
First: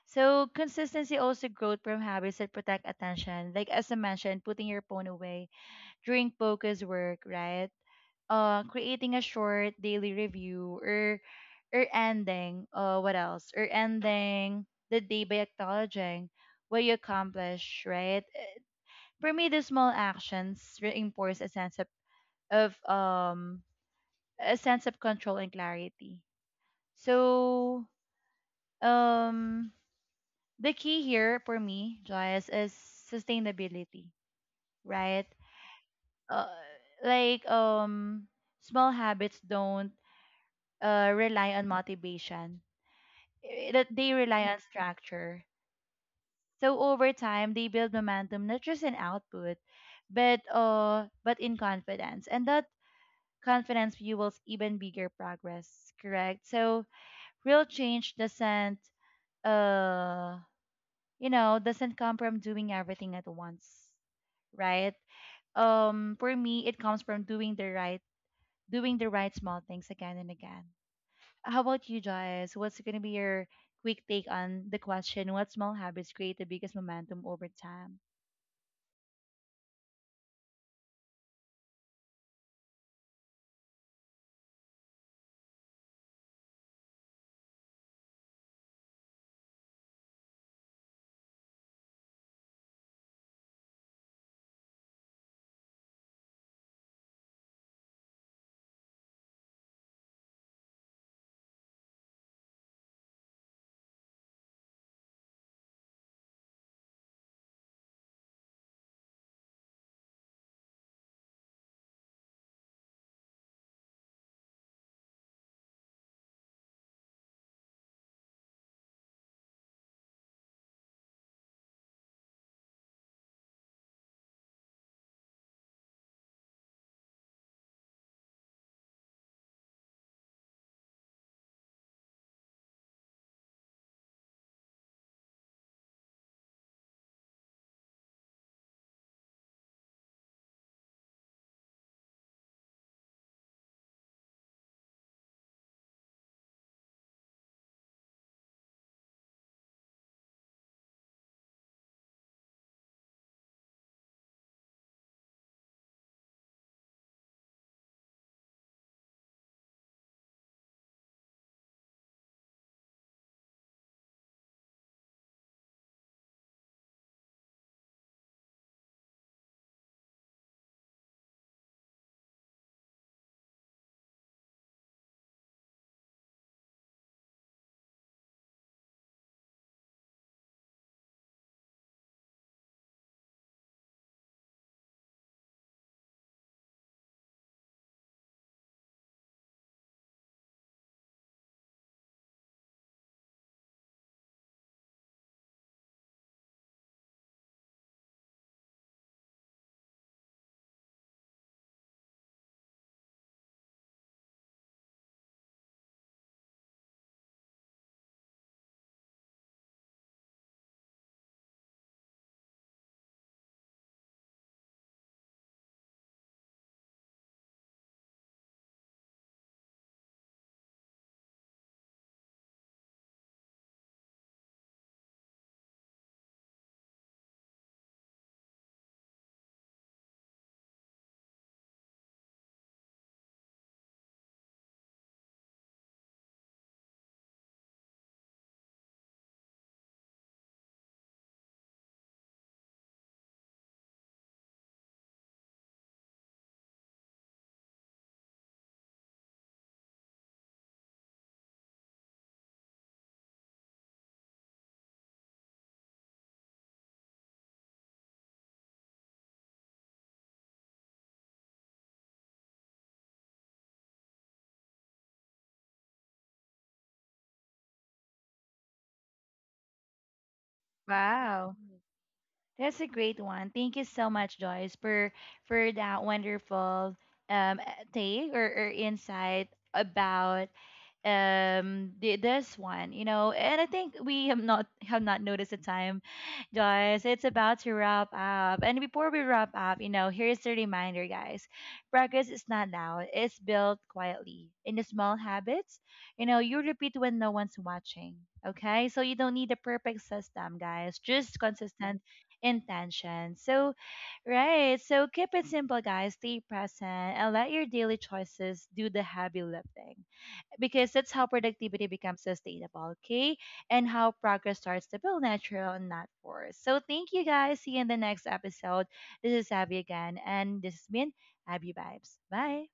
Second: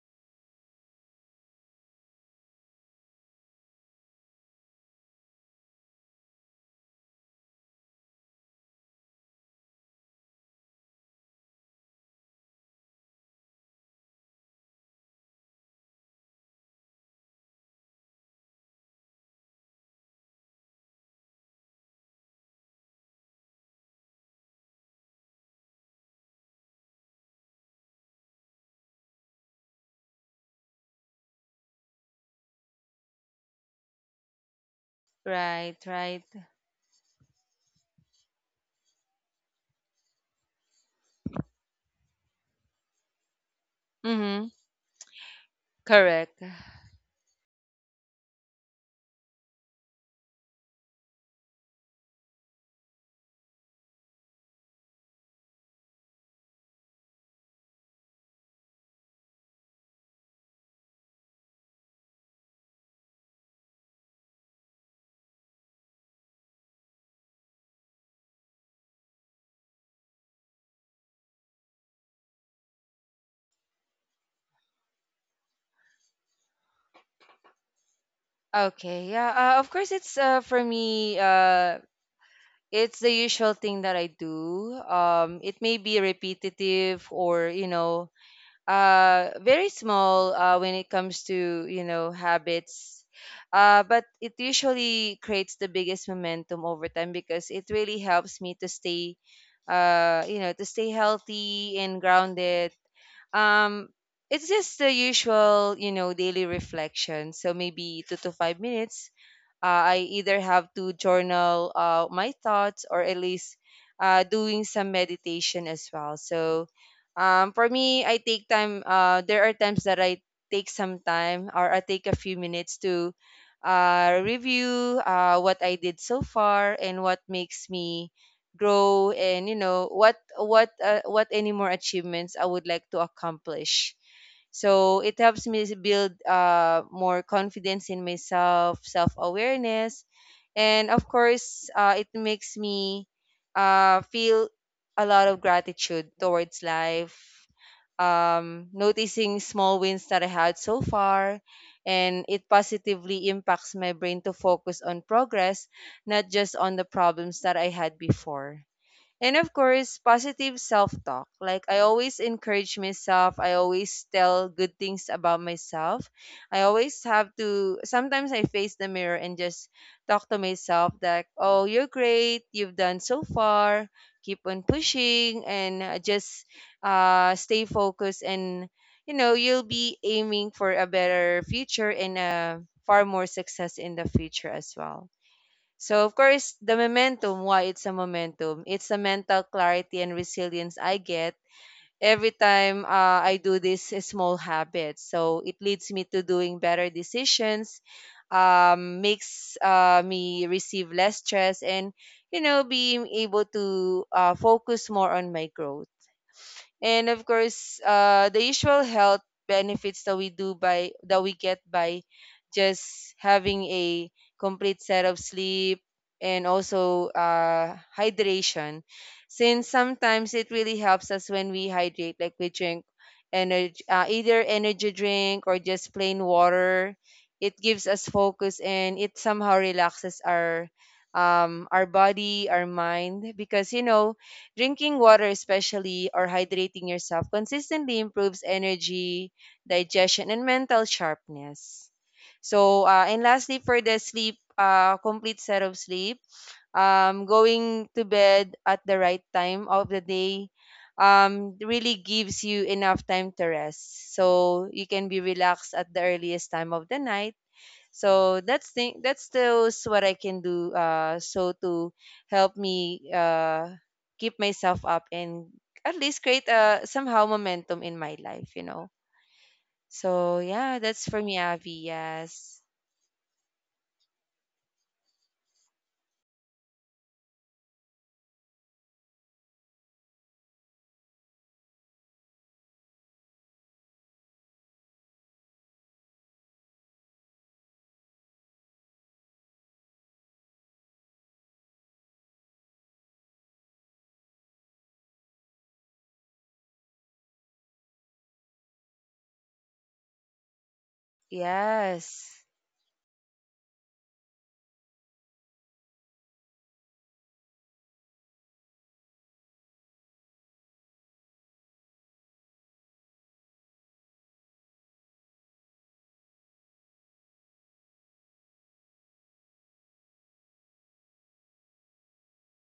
Speaker 1: So consistency also growth from habits that protect attention, like as I mentioned, putting your phone away during focus work, right? Creating a short daily review or ending. What else? Or ending the day by acknowledging what you accomplish, right? For me, the small actions reinforce a sense of, of um a sense of control and clarity. So um the key here for me, Joyce, is sustainability, right?
Speaker 2: Right, right.
Speaker 1: Uh, like um, Small habits don't rely on motivation; that they rely
Speaker 2: Mm-hmm.
Speaker 1: on structure.
Speaker 2: Correct.
Speaker 1: So over time, they build momentum, not just in output, but but in confidence, and that confidence fuels even bigger progress. Correct. So real change doesn't uh, you know, doesn't come from doing everything at once, right? For me it comes from doing the right small things again and again. How about you, Joyce? What's going to be your quick take on the question, what small habits create the biggest momentum over time?
Speaker 2: Okay, yeah. Of course, it's for me. It's the usual thing that I do. It may be repetitive, or you know, very small when it comes to you know habits. But it usually creates the biggest momentum over time, because it really helps me to stay, you know, to stay healthy and grounded. Um, it's just the usual, you know, daily reflection. So maybe 2 to 5 minutes, I either have to journal my thoughts, or at least doing some meditation as well. So for me, I take time. There are times that I take some time or I take a few minutes to review what I did so far, and what makes me grow, and you know what any more achievements I would like to accomplish. So it helps me to build more confidence in myself, self awareness, and of course, it makes me feel a lot of gratitude towards life. Noticing small wins that I had so far, and it positively impacts my brain to focus on progress, not just on the problems that I had before. And of course, positive self talk. Like, I always encourage myself. I always tell good things about myself. I always have to, sometimes I face the mirror and just talk to myself that, oh, you're great. You've done so far. Keep on pushing, and just stay focused. And, you know, you'll be aiming for a better future, and far more success in the future as well. So, of course, the momentum, why it's a momentum? It's the mental clarity and resilience I get every time I do these small habits. So, it leads me to doing better decisions, makes me receive less stress, and, you know, being able to focus more on my growth, and of course the usual health benefits that we do by, that we get by just having a complete set of sleep, and also hydration, since sometimes it really helps us when we hydrate, like we drink energy, either energy drink or just plain water. It gives us focus and it somehow relaxes our body, our mind, because you know, drinking water especially, or hydrating yourself consistently improves energy, digestion, and mental sharpness. So, and lastly, for the sleep, complete set of sleep, going to bed at the right time of the day really gives you enough time to rest. So, you can be relaxed at the earliest time of the night. So that's thing that's those what I can do so to help me keep myself up and at least create somehow momentum in my life, you know. So yeah, that's for me,
Speaker 1: Wow,
Speaker 2: Avi. Yes.
Speaker 1: that's a great one. Thank you so much, Joyce, for that wonderful take or insight about this one. You know, and I think we have not noticed the time, guys. It's about to wrap up, and before we wrap up, you know, here's the reminder, guys: progress is not loud, it's built quietly in the small habits, you know, you repeat when no one's watching. Okay, so you don't need a perfect system, guys, just consistent
Speaker 2: Yes.
Speaker 1: intention. So right, so keep it simple, guys, stay present, and let your daily choices do the heavy lifting, because that's how productivity becomes sustainable, okay? And how progress starts to feel natural and not forced. So thank you, guys. See you in the next episode. This is Abby again, and this has been Abby Vibes. Bye.